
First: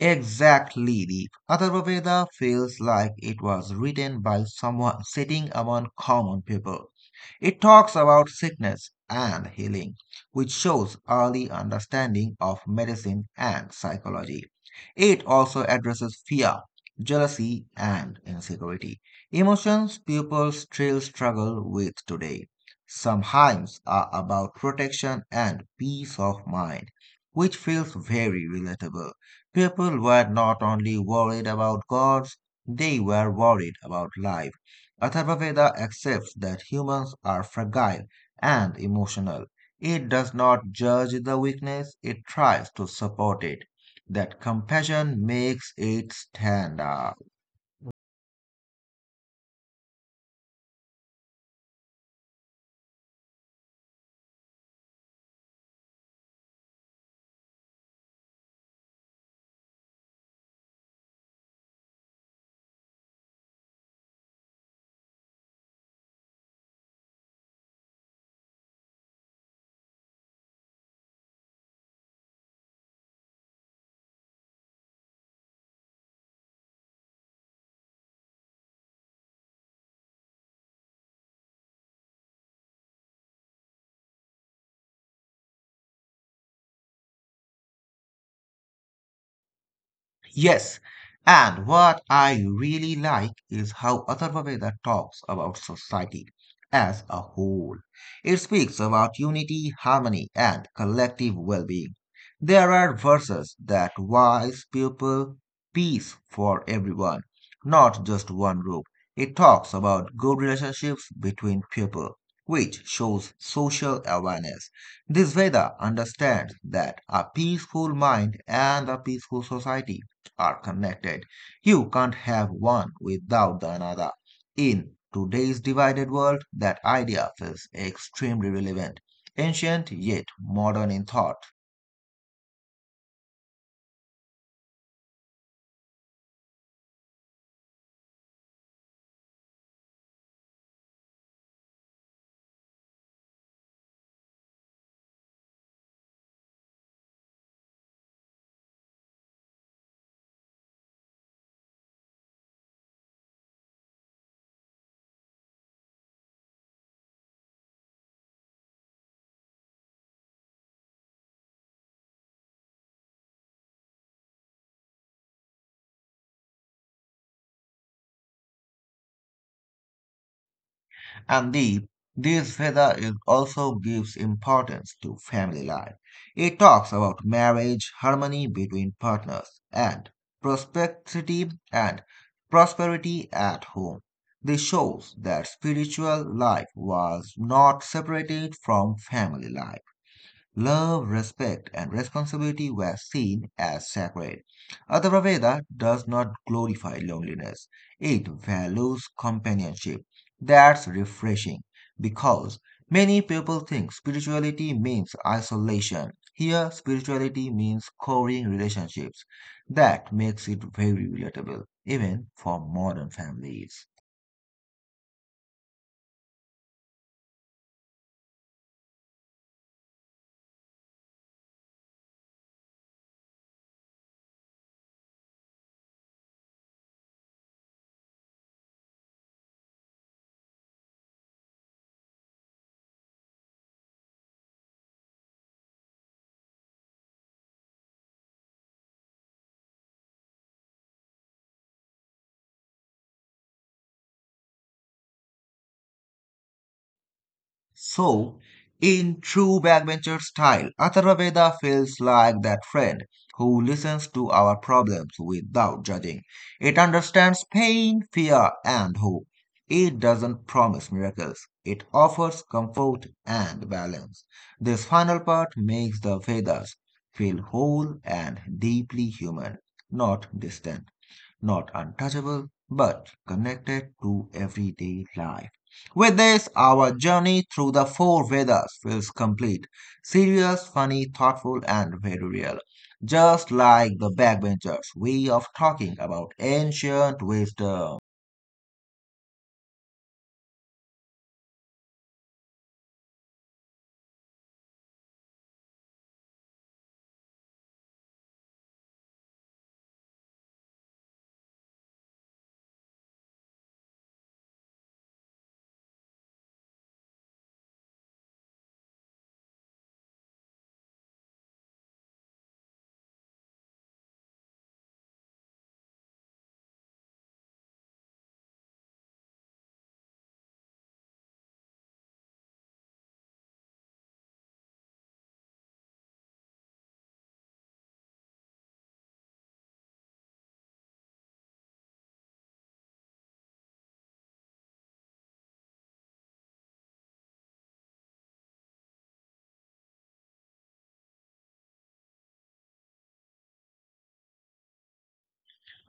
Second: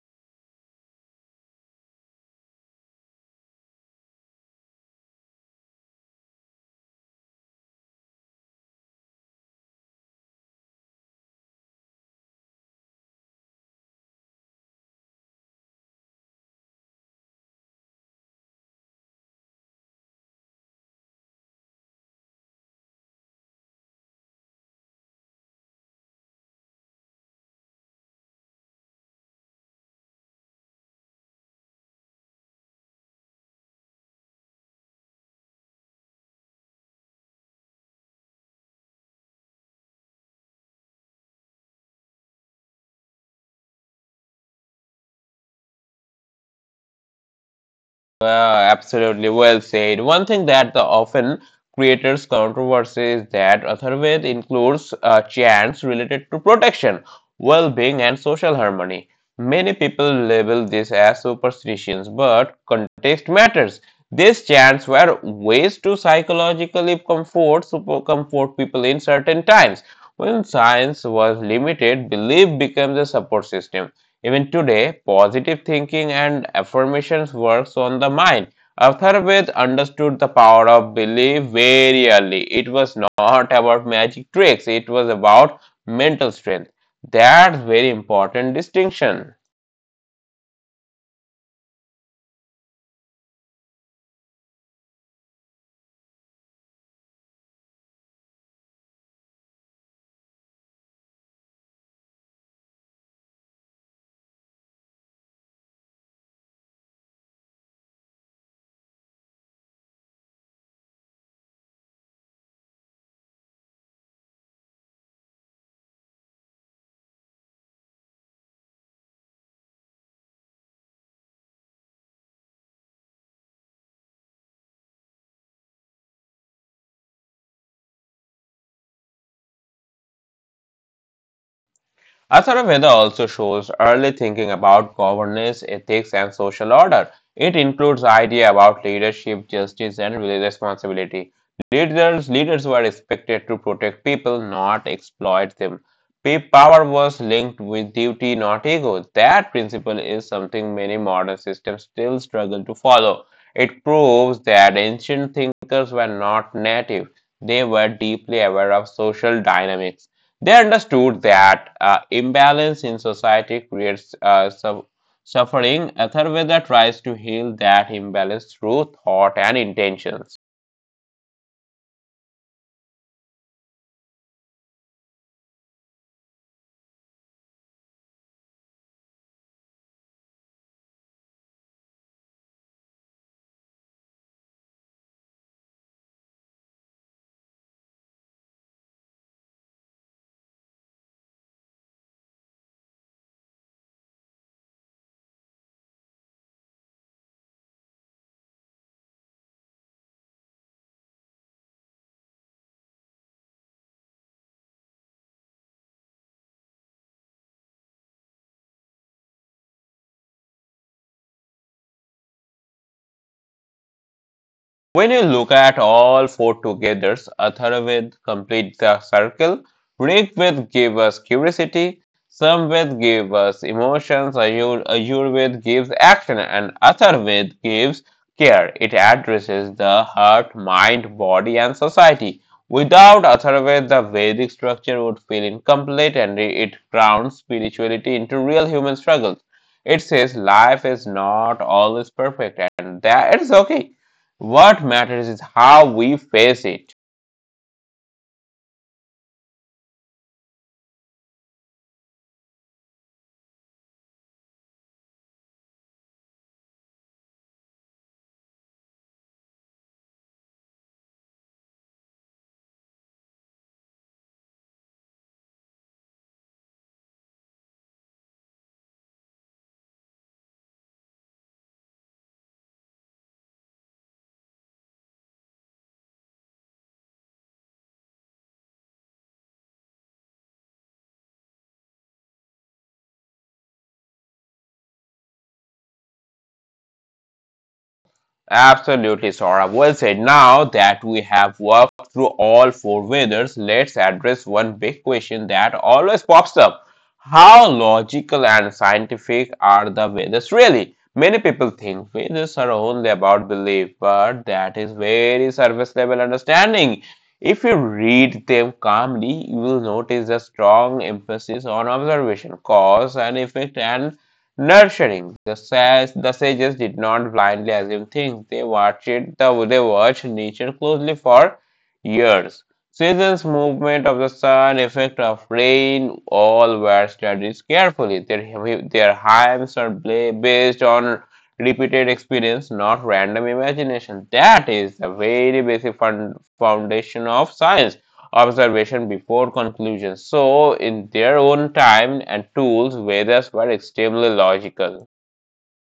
Speaker 2: Exactly. The Atharvaveda feels like it was written by someone sitting among common people. It talks about sickness and healing, which shows early understanding of medicine and psychology. It also addresses fear, jealousy, and insecurity, emotions people still struggle with today. Some hymns are about protection and peace of mind, which feels very relatable. People were not only worried about gods, they were worried about life. Atharvaveda accepts that humans are fragile and emotional. It does not judge the weakness, it tries to support it. That compassion makes it stand up.
Speaker 1: Yeah, absolutely. Well said. One thing that the often creates controversy is that Atharved includes chants related to protection, well-being, and social harmony. Many people label this as superstitions, but context matters. These chants were ways to psychologically comfort, super comfort people in certain times. When science was limited, belief became the support system. Even today, positive thinking and affirmations works on the mind. Atharvaveda understood the power of belief very early. It was not about magic tricks, it was about mental strength. That's very important distinction.
Speaker 2: Yes, and what I really like is how Atharva Veda talks about society as a whole. It speaks about unity, harmony, and collective well being. There are verses that wise people, peace for everyone, not just one group. It talks about good relationships between people, which shows social awareness. This Veda understands that a peaceful mind and a peaceful society are connected. You can't have one without the another. In today's divided world, that idea feels extremely relevant, ancient yet modern in thought.
Speaker 1: Athara Veda also shows early thinking about governance, ethics, and social order. It includes idea about leadership, justice, and responsibility. Leaders were expected to protect people, not exploit them. Power was linked with duty, not ego. That principle is something many modern systems still struggle to follow. It proves that ancient thinkers were not native; they were deeply aware of social dynamics. They understood that imbalance in society creates suffering. Atharveda tries to heal that imbalance through thought and intentions.
Speaker 2: And the this feather is also gives importance to family life. It talks about marriage, harmony between partners, and prosperity at home. This shows that spiritual life was not separated from family life. Love, respect, and responsibility were seen as sacred. Atharva does not glorify loneliness, it values companionship. That's refreshing because many people think spirituality means isolation. Here, spirituality means coring relationships. That makes it very relatable, even for modern families.
Speaker 1: When you look at all four together, Atharvaved completes the circle. Rigved gives us curiosity, Samved gives us emotions, Ayurved gives action, and Atharvaved gives care. It addresses the heart, mind, body, and society. Without Atharvaved, the Vedic structure would feel incomplete and it grounds spirituality into real human struggles. It says life is not always perfect and that it's okay. What matters is how we face it.
Speaker 2: So, in true backbencher style, Atharvaveda feels like that friend who listens to our problems without judging. It understands pain, fear, and hope. It doesn't promise miracles. It offers comfort and balance. This final part makes the Vedas feel whole and deeply human, not distant, not untouchable, but connected to everyday life. With this, our journey through the four Vedas feels complete, serious, funny, thoughtful, and very real. Just like the backbenchers' way of talking about ancient wisdom.
Speaker 1: Absolutely, Sora. Well said. Now that we have worked through all four Vedas, let's address one big question that always pops up. How logical and scientific are the Vedas really? Many people think Vedas are only about belief, but that is very surface level understanding. If you read them calmly, you will notice a strong emphasis on observation, cause and effect, and nurturing. The sages did not blindly assume things. They watched nature closely for years. Seasons, movement of the sun, effect of rain, all were studied carefully. Their hymns are based on repeated experience, not random imagination. That is the very basic fund foundation of science observation before conclusion. So, in their own time and tools, Vedas were extremely logical.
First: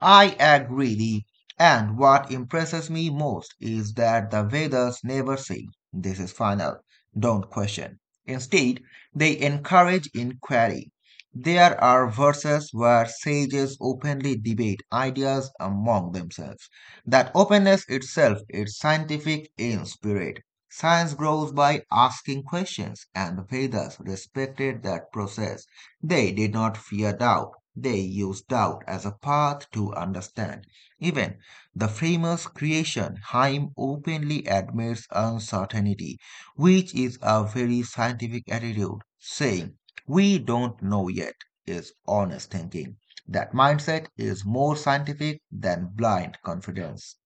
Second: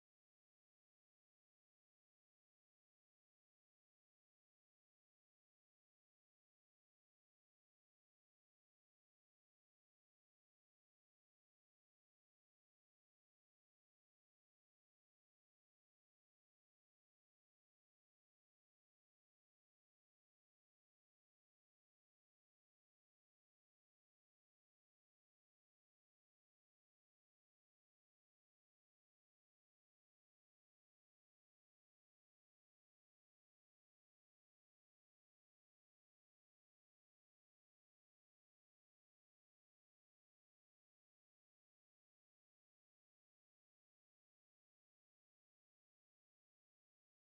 Speaker 2: I agree. And what impresses me most is that the Vedas never say, this is final, don't question. Instead, they encourage inquiry. There are verses where sages openly debate ideas among themselves. That openness itself is scientific in spirit. Science grows by asking questions, and the Vedas respected that process. They did not fear doubt, they used doubt as a path to understand. Even the famous creation, Heim openly admits uncertainty, which is a very scientific attitude, saying, we don't know yet, is honest thinking. That mindset is more scientific than blind confidence.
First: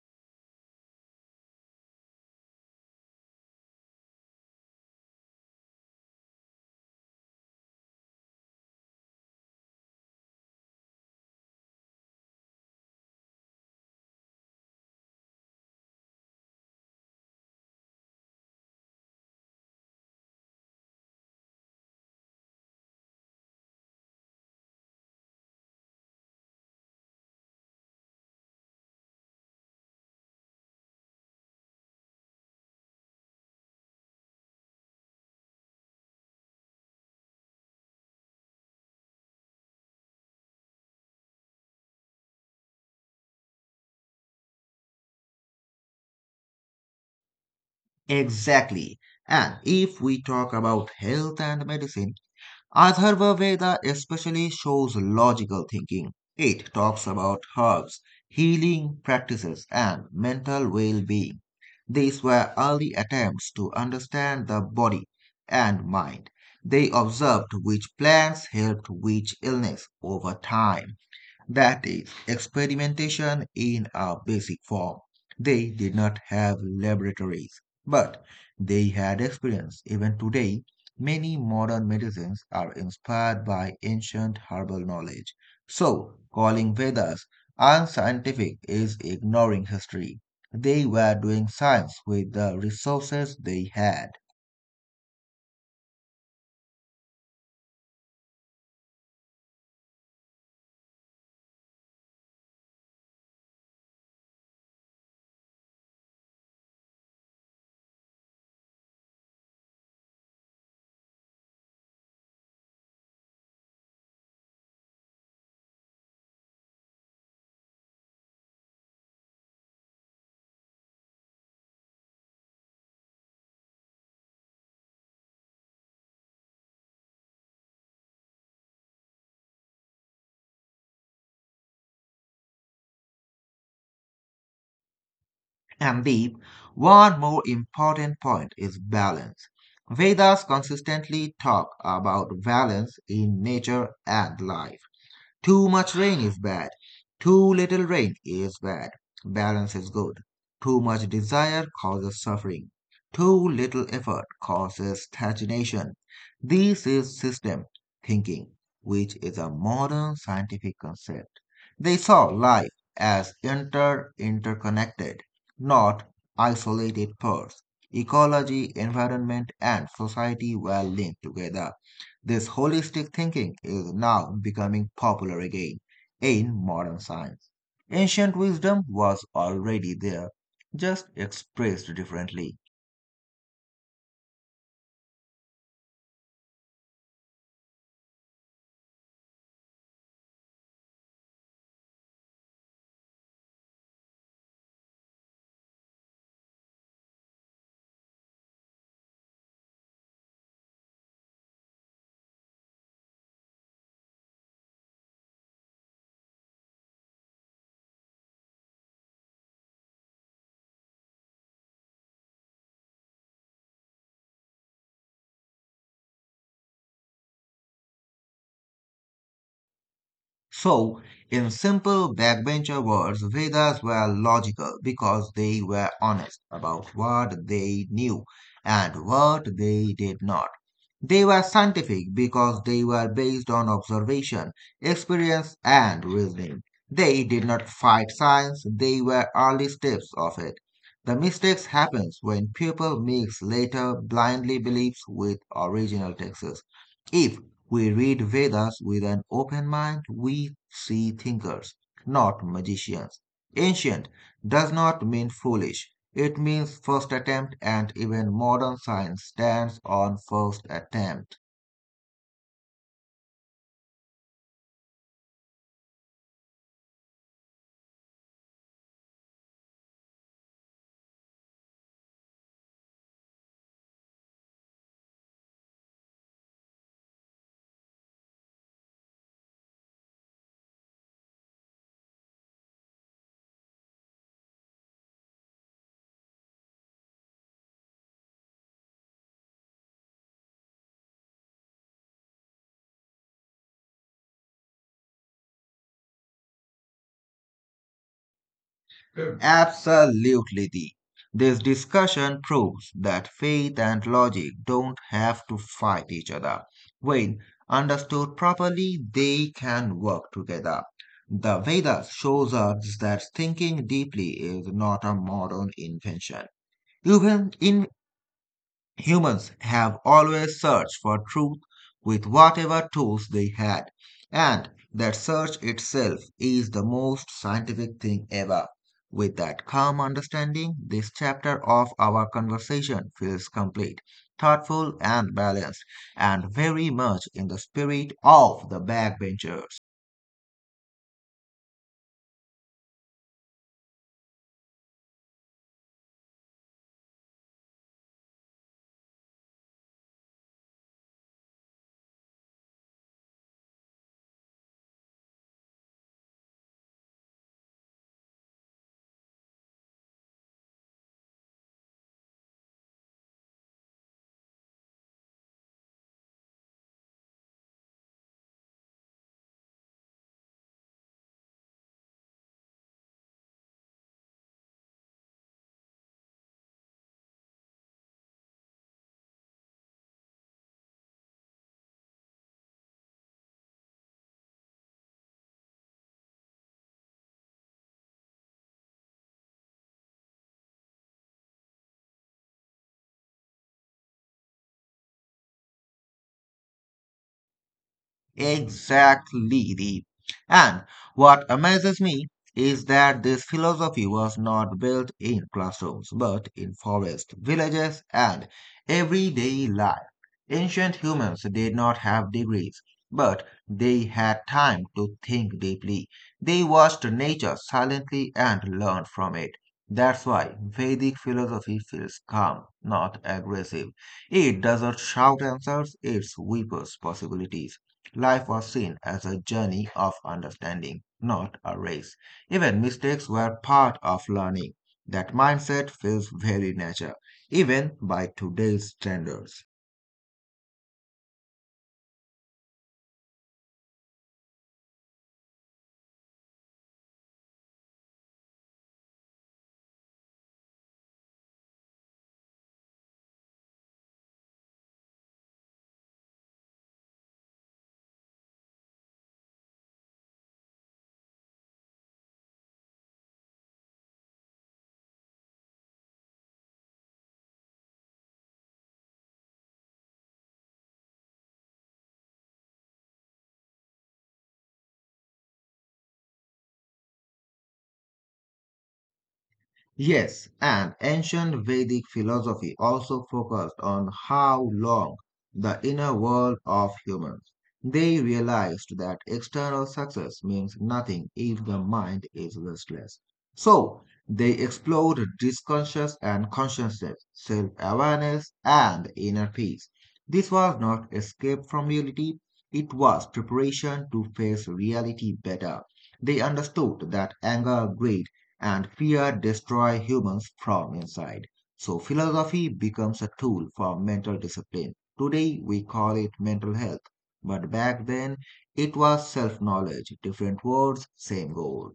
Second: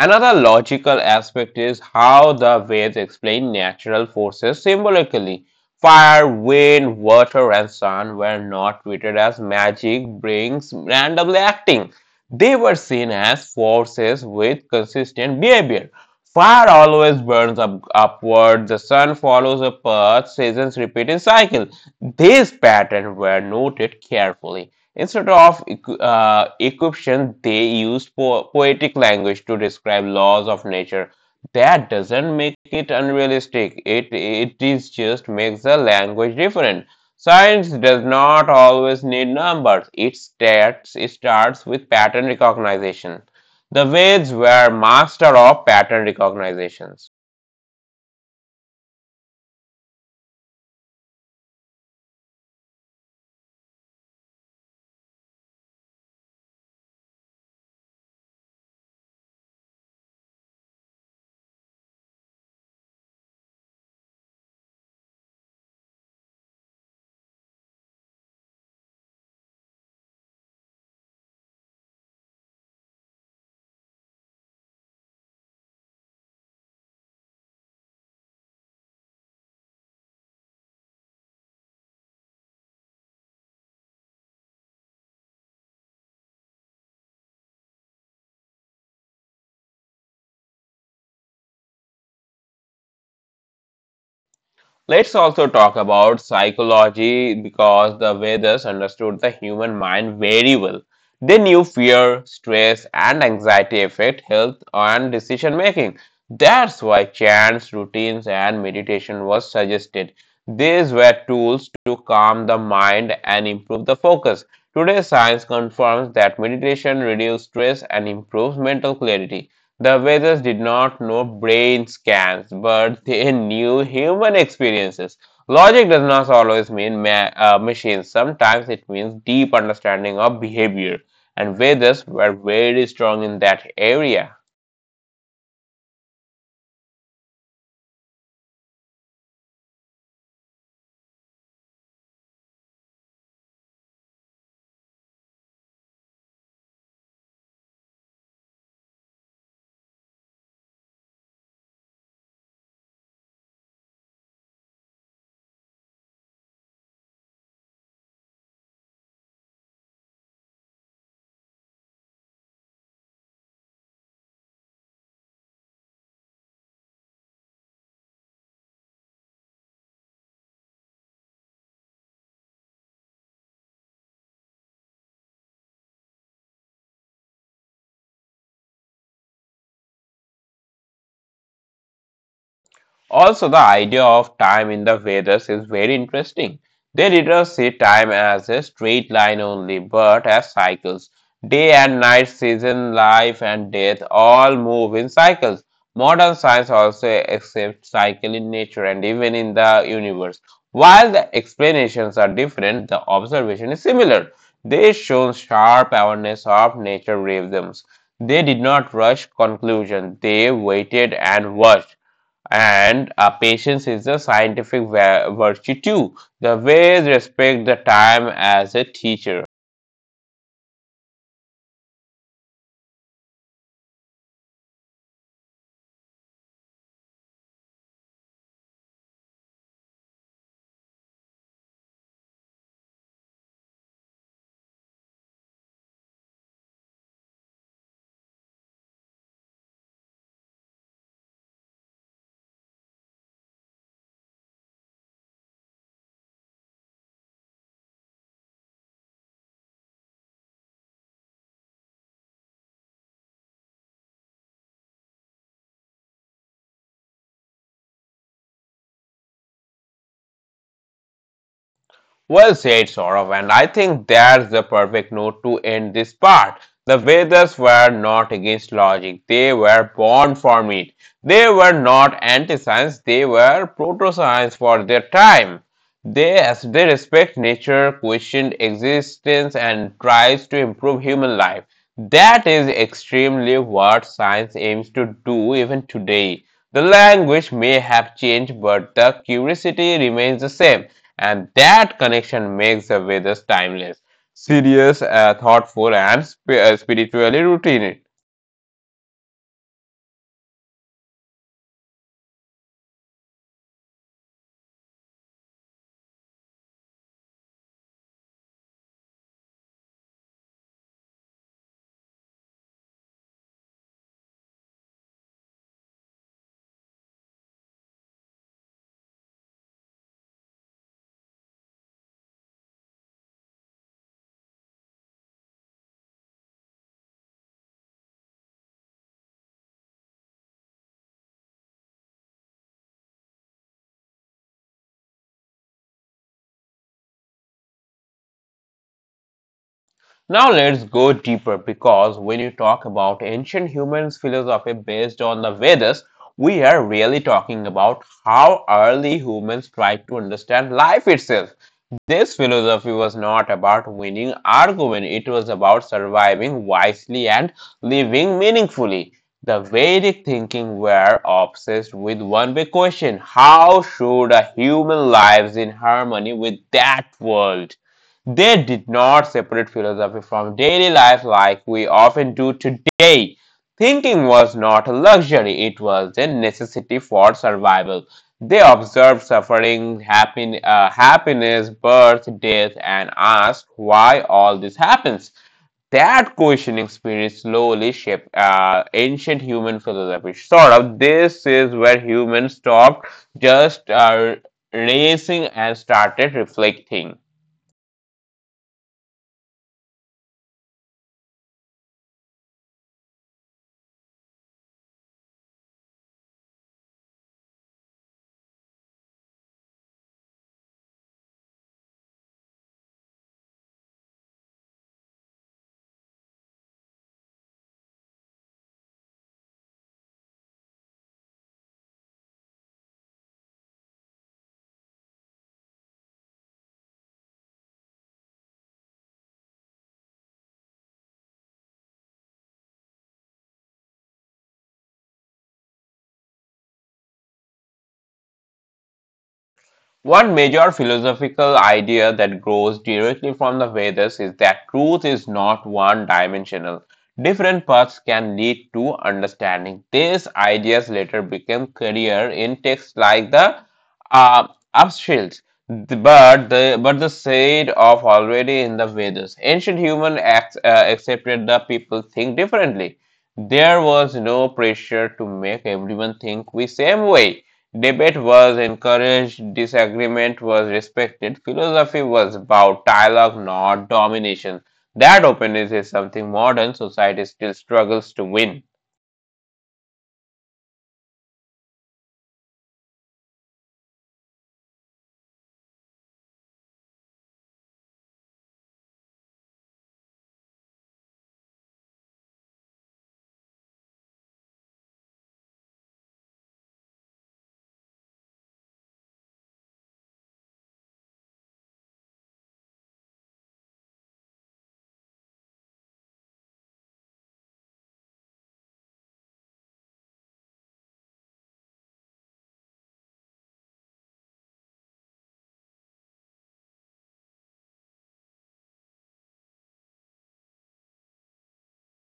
Speaker 1: Another logical aspect is how the Veds explain natural forces symbolically. Fire, wind, water, and sun were not treated as magic brings randomly acting. They were seen as forces with consistent behavior. Fire always upward, the sun follows a path, seasons repeat in cycle. These patterns were noted carefully. Instead of equiption, they used poetic language to describe laws of nature. That doesn't make it unrealistic. It is just makes the language different. Science does not always need numbers. It starts with pattern recognition. The Veds were master of pattern recognition.
Speaker 2: Exactly. And if we talk about health and medicine, Atharva Veda especially shows logical thinking. It talks about herbs, healing practices, and mental well being. These were early attempts to understand the body and mind. They observed which plants helped which illness over time, that is, experimentation in a basic form. They did not have laboratories, but they had experience. Even today, many modern medicines are inspired by ancient herbal knowledge. So, calling Vedas unscientific is ignoring history. They were doing science with the resources they had.
Speaker 1: Let's also talk about psychology because the Vedas understood the human mind very well. They knew fear, stress, and anxiety affect health and decision making. That's why chants, routines, and meditation was suggested. These were tools to calm the mind and improve the focus. Today, science confirms that meditation reduces stress and improves mental clarity. The Vedas did not know brain scans, but they knew human experiences. Logic does not always mean machines, sometimes it means deep understanding of behavior, and Vedas were very strong in that area.
Speaker 2: And B, one more important point is balance. Vedas consistently talk about balance in nature and life. Too much rain is bad. Too little rain is bad. Balance is good. Too much desire causes suffering. Too little effort causes stagnation. This is system thinking, which is a modern scientific concept. They saw life as interconnected, not isolated parts. Ecology, environment, and society were linked together. This holistic thinking is now becoming popular again in modern science. Ancient wisdom was already there, just expressed differently.
Speaker 1: Also, the idea of time in the Vedas is very interesting. They didn't see time as a straight line only, but as cycles. Day and night, season, life and death all move in cycles. Modern science also accepts cycle in nature and even in the universe. While the explanations are different, the observation is similar. They show sharp awareness of nature rhythms. They did not rush conclusion. They waited and watched and patience is a scientific virtue too. The ways respect the time as a teacher.
Speaker 2: So, in simple backbencher words, Vedas were logical because they were honest about what they knew and what they did not. They were scientific because they were based on observation, experience, and reasoning. They did not fight science, they were early steps of it. The mistakes happens when people mix later blindly beliefs with original texts. If we read Vedas with an open mind. We see thinkers, not magicians. Ancient does not mean foolish. It means first attempt, and even modern science stands on first attempt.
Speaker 1: Well said, Saurav, and I think that's the perfect note to end this part. The Vedas were not against logic, they were born from it. They were not anti science, they were proto science for their time. They, as they respect nature, question existence, and tries to improve human life. That is extremely what science aims to do even today. The language may have changed, but the curiosity remains the same, and that connection makes the Vedas timeless, serious, thoughtful, and spiritually routine.
Speaker 2: Absolutely. The This discussion proves that faith and logic don't have to fight each other. When understood properly, they can work together. The Vedas shows us that thinking deeply is not a modern invention. Even in humans have always searched for truth with whatever tools they had, and that search itself is the most scientific thing ever. With that calm understanding, this chapter of our conversation feels complete, thoughtful, and balanced, and very much in the spirit of the backbenchers.
Speaker 1: Now let's go deeper because when you talk about ancient human philosophy based on the Vedas, we are really talking about how early humans tried to understand life itself. This philosophy was not about winning argument, it was about surviving wisely and living meaningfully. The Vedic thinking were obsessed with one big question how should a human lives in harmony with that world? They did not separate philosophy from daily life like we often do today. Thinking was not a luxury, it was a necessity for survival. They observed suffering, happiness, birth, death, and asked why all this happens. That questioning spirit slowly shaped ancient human philosophy. Sort of, this is where humans stopped just racing and started reflecting.
Speaker 2: Exactly, Deep. And what amazes me is that this philosophy was not built in classrooms, but in forests, villages, and everyday life. Ancient humans did not have degrees, but they had time to think deeply. They watched nature silently and learned from it. That's why Vedic philosophy feels calm, not aggressive. It doesn't shout answers, it whispers possibilities. Life was seen as a journey of understanding, not a race. Even mistakes were part of learning. That mindset feels very natural, even by today's standards.
Speaker 1: One major philosophical idea that grows directly from the Vedas is that truth is not one dimensional. Different paths can lead to understanding. These ideas later became clear in texts like the uh, Upanishads, but the said of already in the Vedas. Ancient human acts accepted the people think differently. There was no pressure to make everyone think the same way. Debate was encouraged, disagreement was respected. Philosophy was about dialogue, not domination. That openness is something modern society still struggles to win.
Speaker 2: Yes, and ancient Vedic philosophy also focused on how long the inner world of humans. They realized that external success means nothing if the mind is restless. So they explored disconscious and consciousness, self awareness, and inner peace. This was not escape from reality, it was preparation to face reality better. They understood that anger, greed, and fear destroy humans from inside. So philosophy becomes a tool for mental discipline. Today we call it mental health, but back then it was self knowledge, different words, same goal.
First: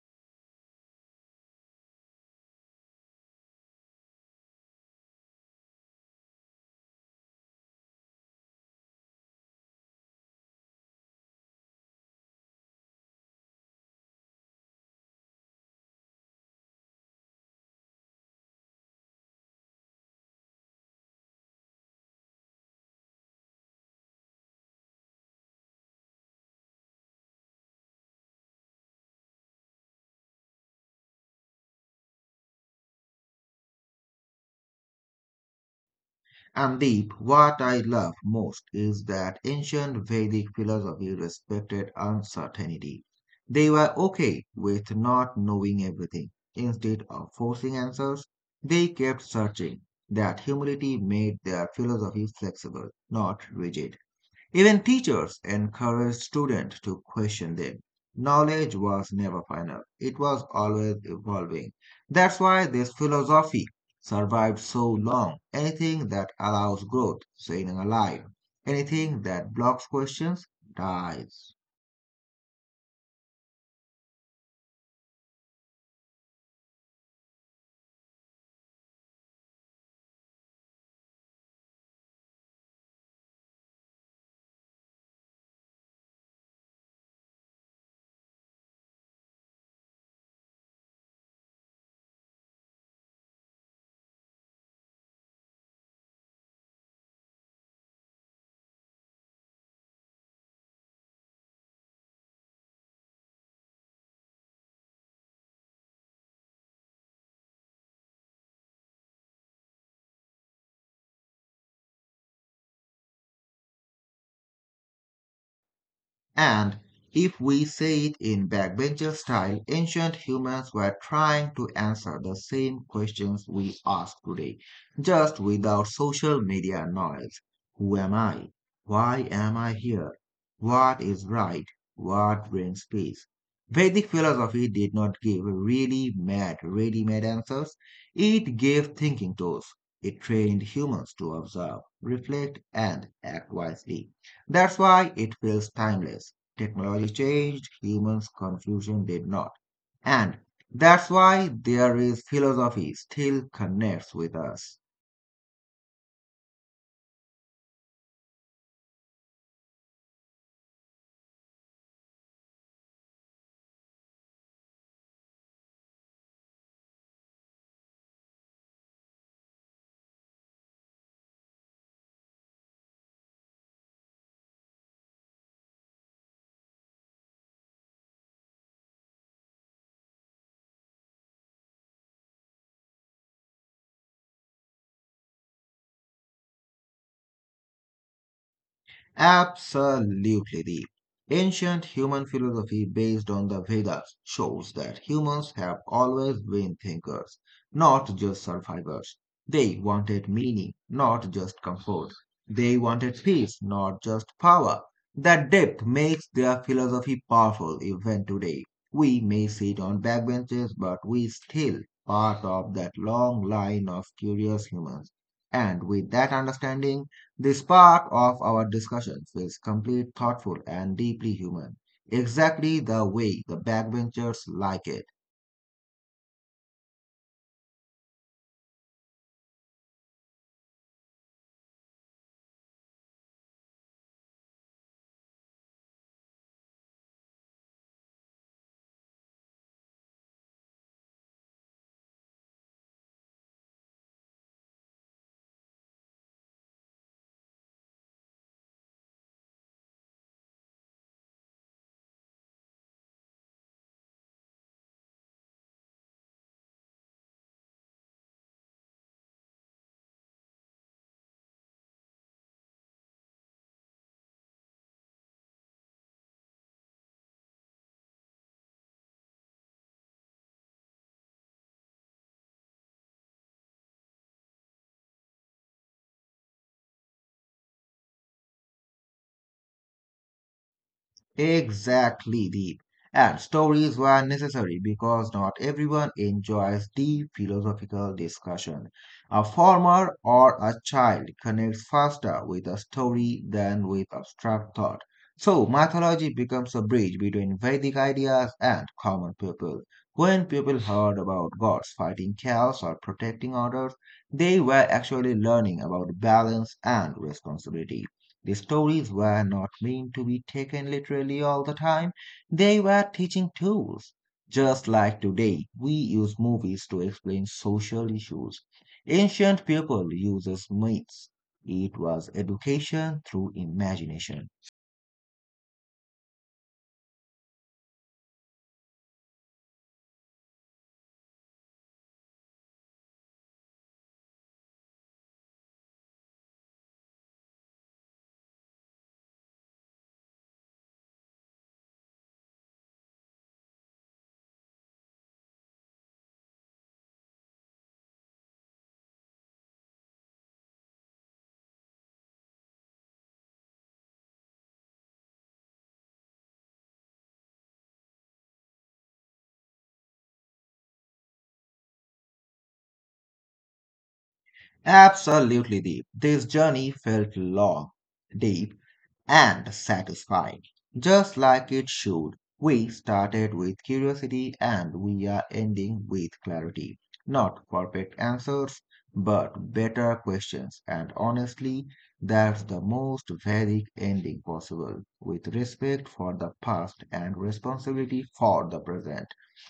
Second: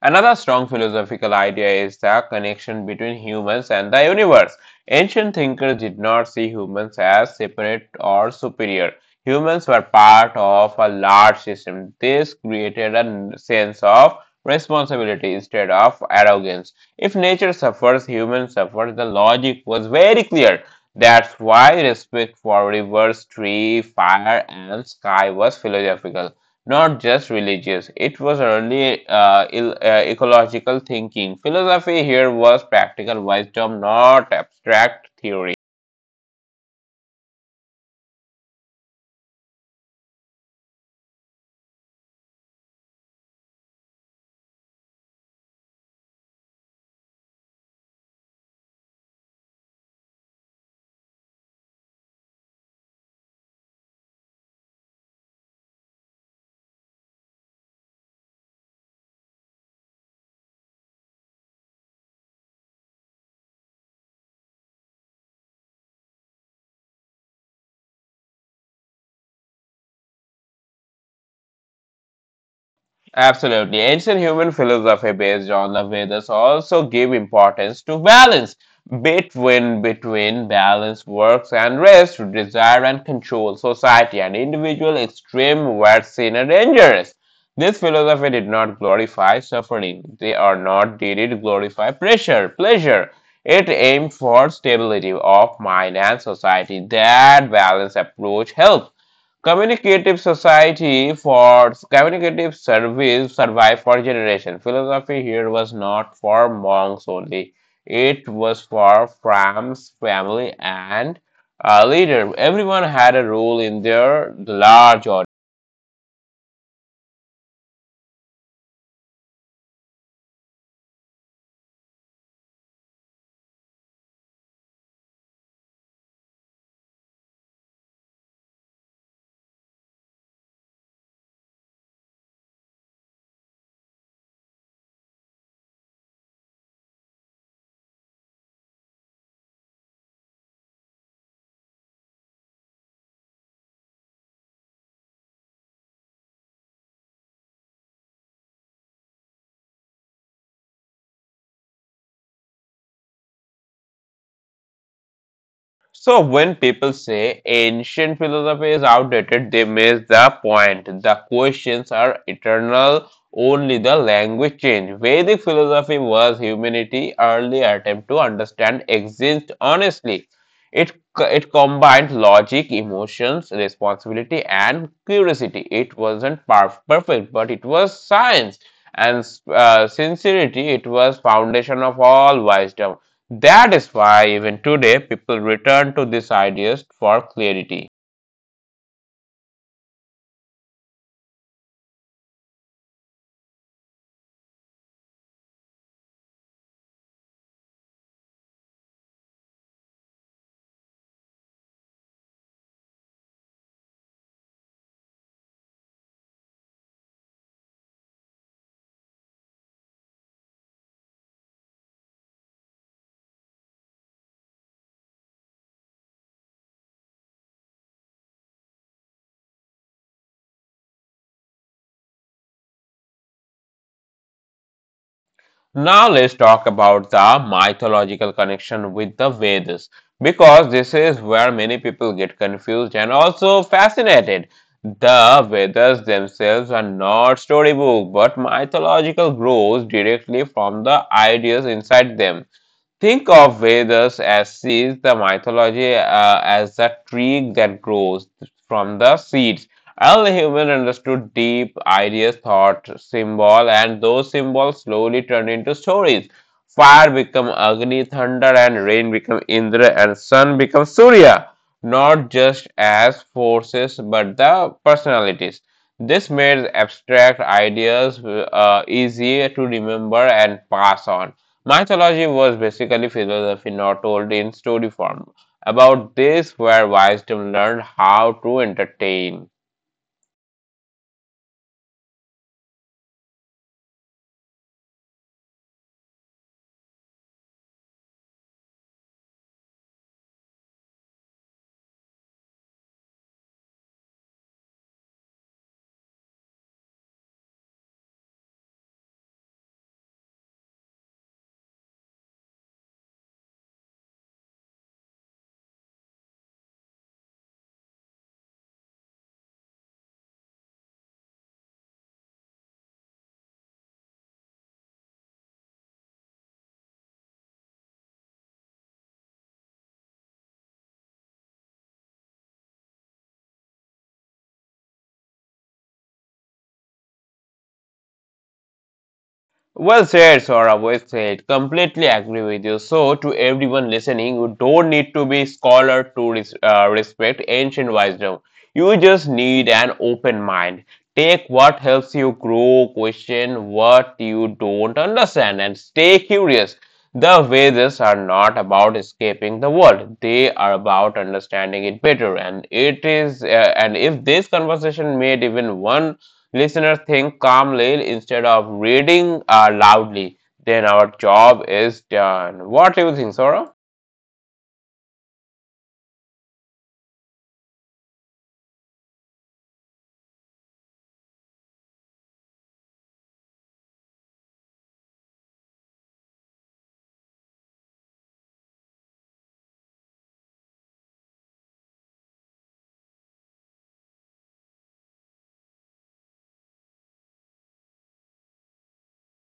Speaker 1: Another strong philosophical idea is the connection between humans and the universe. Ancient thinkers did not see humans as separate or superior. Humans were part of a large system. This created a sense of responsibility instead of arrogance. If nature suffers, humans suffer. The logic was very clear. That's why respect for rivers, tree, fire, and sky was philosophical not just religious. It was early ecological thinking. Philosophy here was practical wisdom, not abstract theory.
Speaker 2: And Deep, what I love most is that ancient Vedic philosophy respected uncertainty. They were okay with not knowing everything. Instead of forcing answers, they kept searching. That humility made their philosophy flexible, not rigid. Even teachers encouraged students to question them. Knowledge was never final, it was always evolving. That's why this philosophy survived so long. Anything that allows growth staying alive. Anything that blocks questions dies.
Speaker 1: Absolutely. Ancient human philosophy based on the Vedas also gave importance to balance. Between balance works and rest, desire and control, society and individual extreme were seen as dangerous. This philosophy did not glorify suffering. They are not did it glorify pressure, pleasure. It aimed for stability of mind and society. That balance approach helped Communicative society for communicative service survived for generations. Philosophy here was not for monks only; it was for farms, family, and a leader. Everyone had a role in their large or
Speaker 2: And if we say it in backbencher style, ancient humans were trying to answer the same questions we ask today, just without social media noise. Who am I? Why am I here? What is right? What brings peace? Vedic philosophy did not give really mad, ready-made answers. It gave thinking tools. It trained humans to observe, reflect, and act wisely. That's why it feels timeless. Technology changed, humans' confusion did not. And that's why there is philosophy still connects with us.
Speaker 1: so when people say ancient philosophy is outdated, they miss the point. The questions are eternal, only the language change. Vedic philosophy was humanity's early attempt to understand exist honestly. It, it combined logic, emotions, responsibility, and curiosity. It wasn't perfect, but it was science. And sincerity, it was foundation of all wisdom. That is why even today people return to these ideas for clarity.
Speaker 2: Absolutely, Deep. Ancient human philosophy based on the Vedas shows that humans have always been thinkers, not just survivors. They wanted meaning, not just comfort. They wanted peace, not just power. That depth makes their philosophy powerful even today. We may sit on backbenches, but we still part of that long line of curious humans. And with that understanding, the spark of our discussion feels complete, thoughtful, and deeply human, exactly the way the backbenchers like it.
Speaker 1: Now let's talk about the mythological connection with the Vedas because this is where many people get confused and also fascinated. The Vedas themselves are not storybook but mythological grows directly from the ideas inside them. Think of Vedas as seeds, the mythology as a tree that grows from the seeds. Early humans understood deep ideas, thought, symbol, and those symbols slowly turned into stories. Fire become Agni, thunder and rain become Indra, and sun become Surya, not just as forces but the personalities. This made abstract ideas easier to remember and pass on. Mythology was basically philosophy not told in story form. About this, where wisdom learned how to entertain.
Speaker 2: Exactly, Deep. And stories were necessary because not everyone enjoys deep philosophical discussion. A farmer or a child connects faster with a story than with abstract thought. So, mythology becomes a bridge between Vedic ideas and common people. When people heard about gods fighting chaos or protecting others, they were actually learning about balance and responsibility. The stories were not meant to be taken literally all the time, they were teaching tools. Just like today, we use movies to explain social issues. Ancient people uses myths. It was education through imagination.
Speaker 1: Well said, Saurabh. Well said. Completely agree with you. So, to everyone listening, you don't need to be scholar to respect ancient wisdom. You just need an open mind. Take what helps you grow, question what you don't understand, and stay curious. The Vedas are not about escaping the world; they are about understanding it better. And it is, and if this conversation made even one Listeners think calmly instead of reading loudly. Then our job is done. What do you think, Sora?
Speaker 2: Absolutely deep. This journey felt long, deep, and satisfying, just like it should. We started with curiosity and we are ending with clarity. Not perfect answers, but better questions. And honestly, that's the most Vedic ending possible, with respect for the past and responsibility for the present.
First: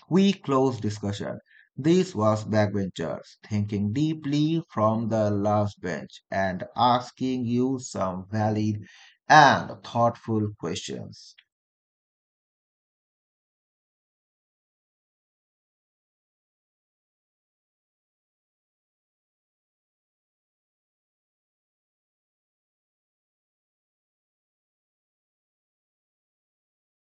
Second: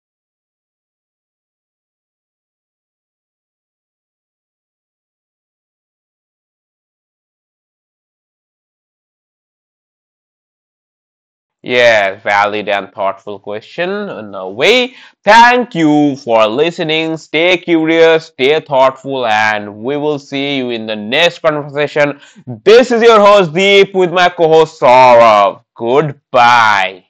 Speaker 2: We close discussion. This was backbenchers thinking deeply from the last bench and asking you some valid and thoughtful questions.
Speaker 1: Yes, valid and thoughtful question in a way. Thank you for listening. Stay curious, stay thoughtful, and we will see you in the next conversation. This is your host Deep with my co host Saurav. Goodbye.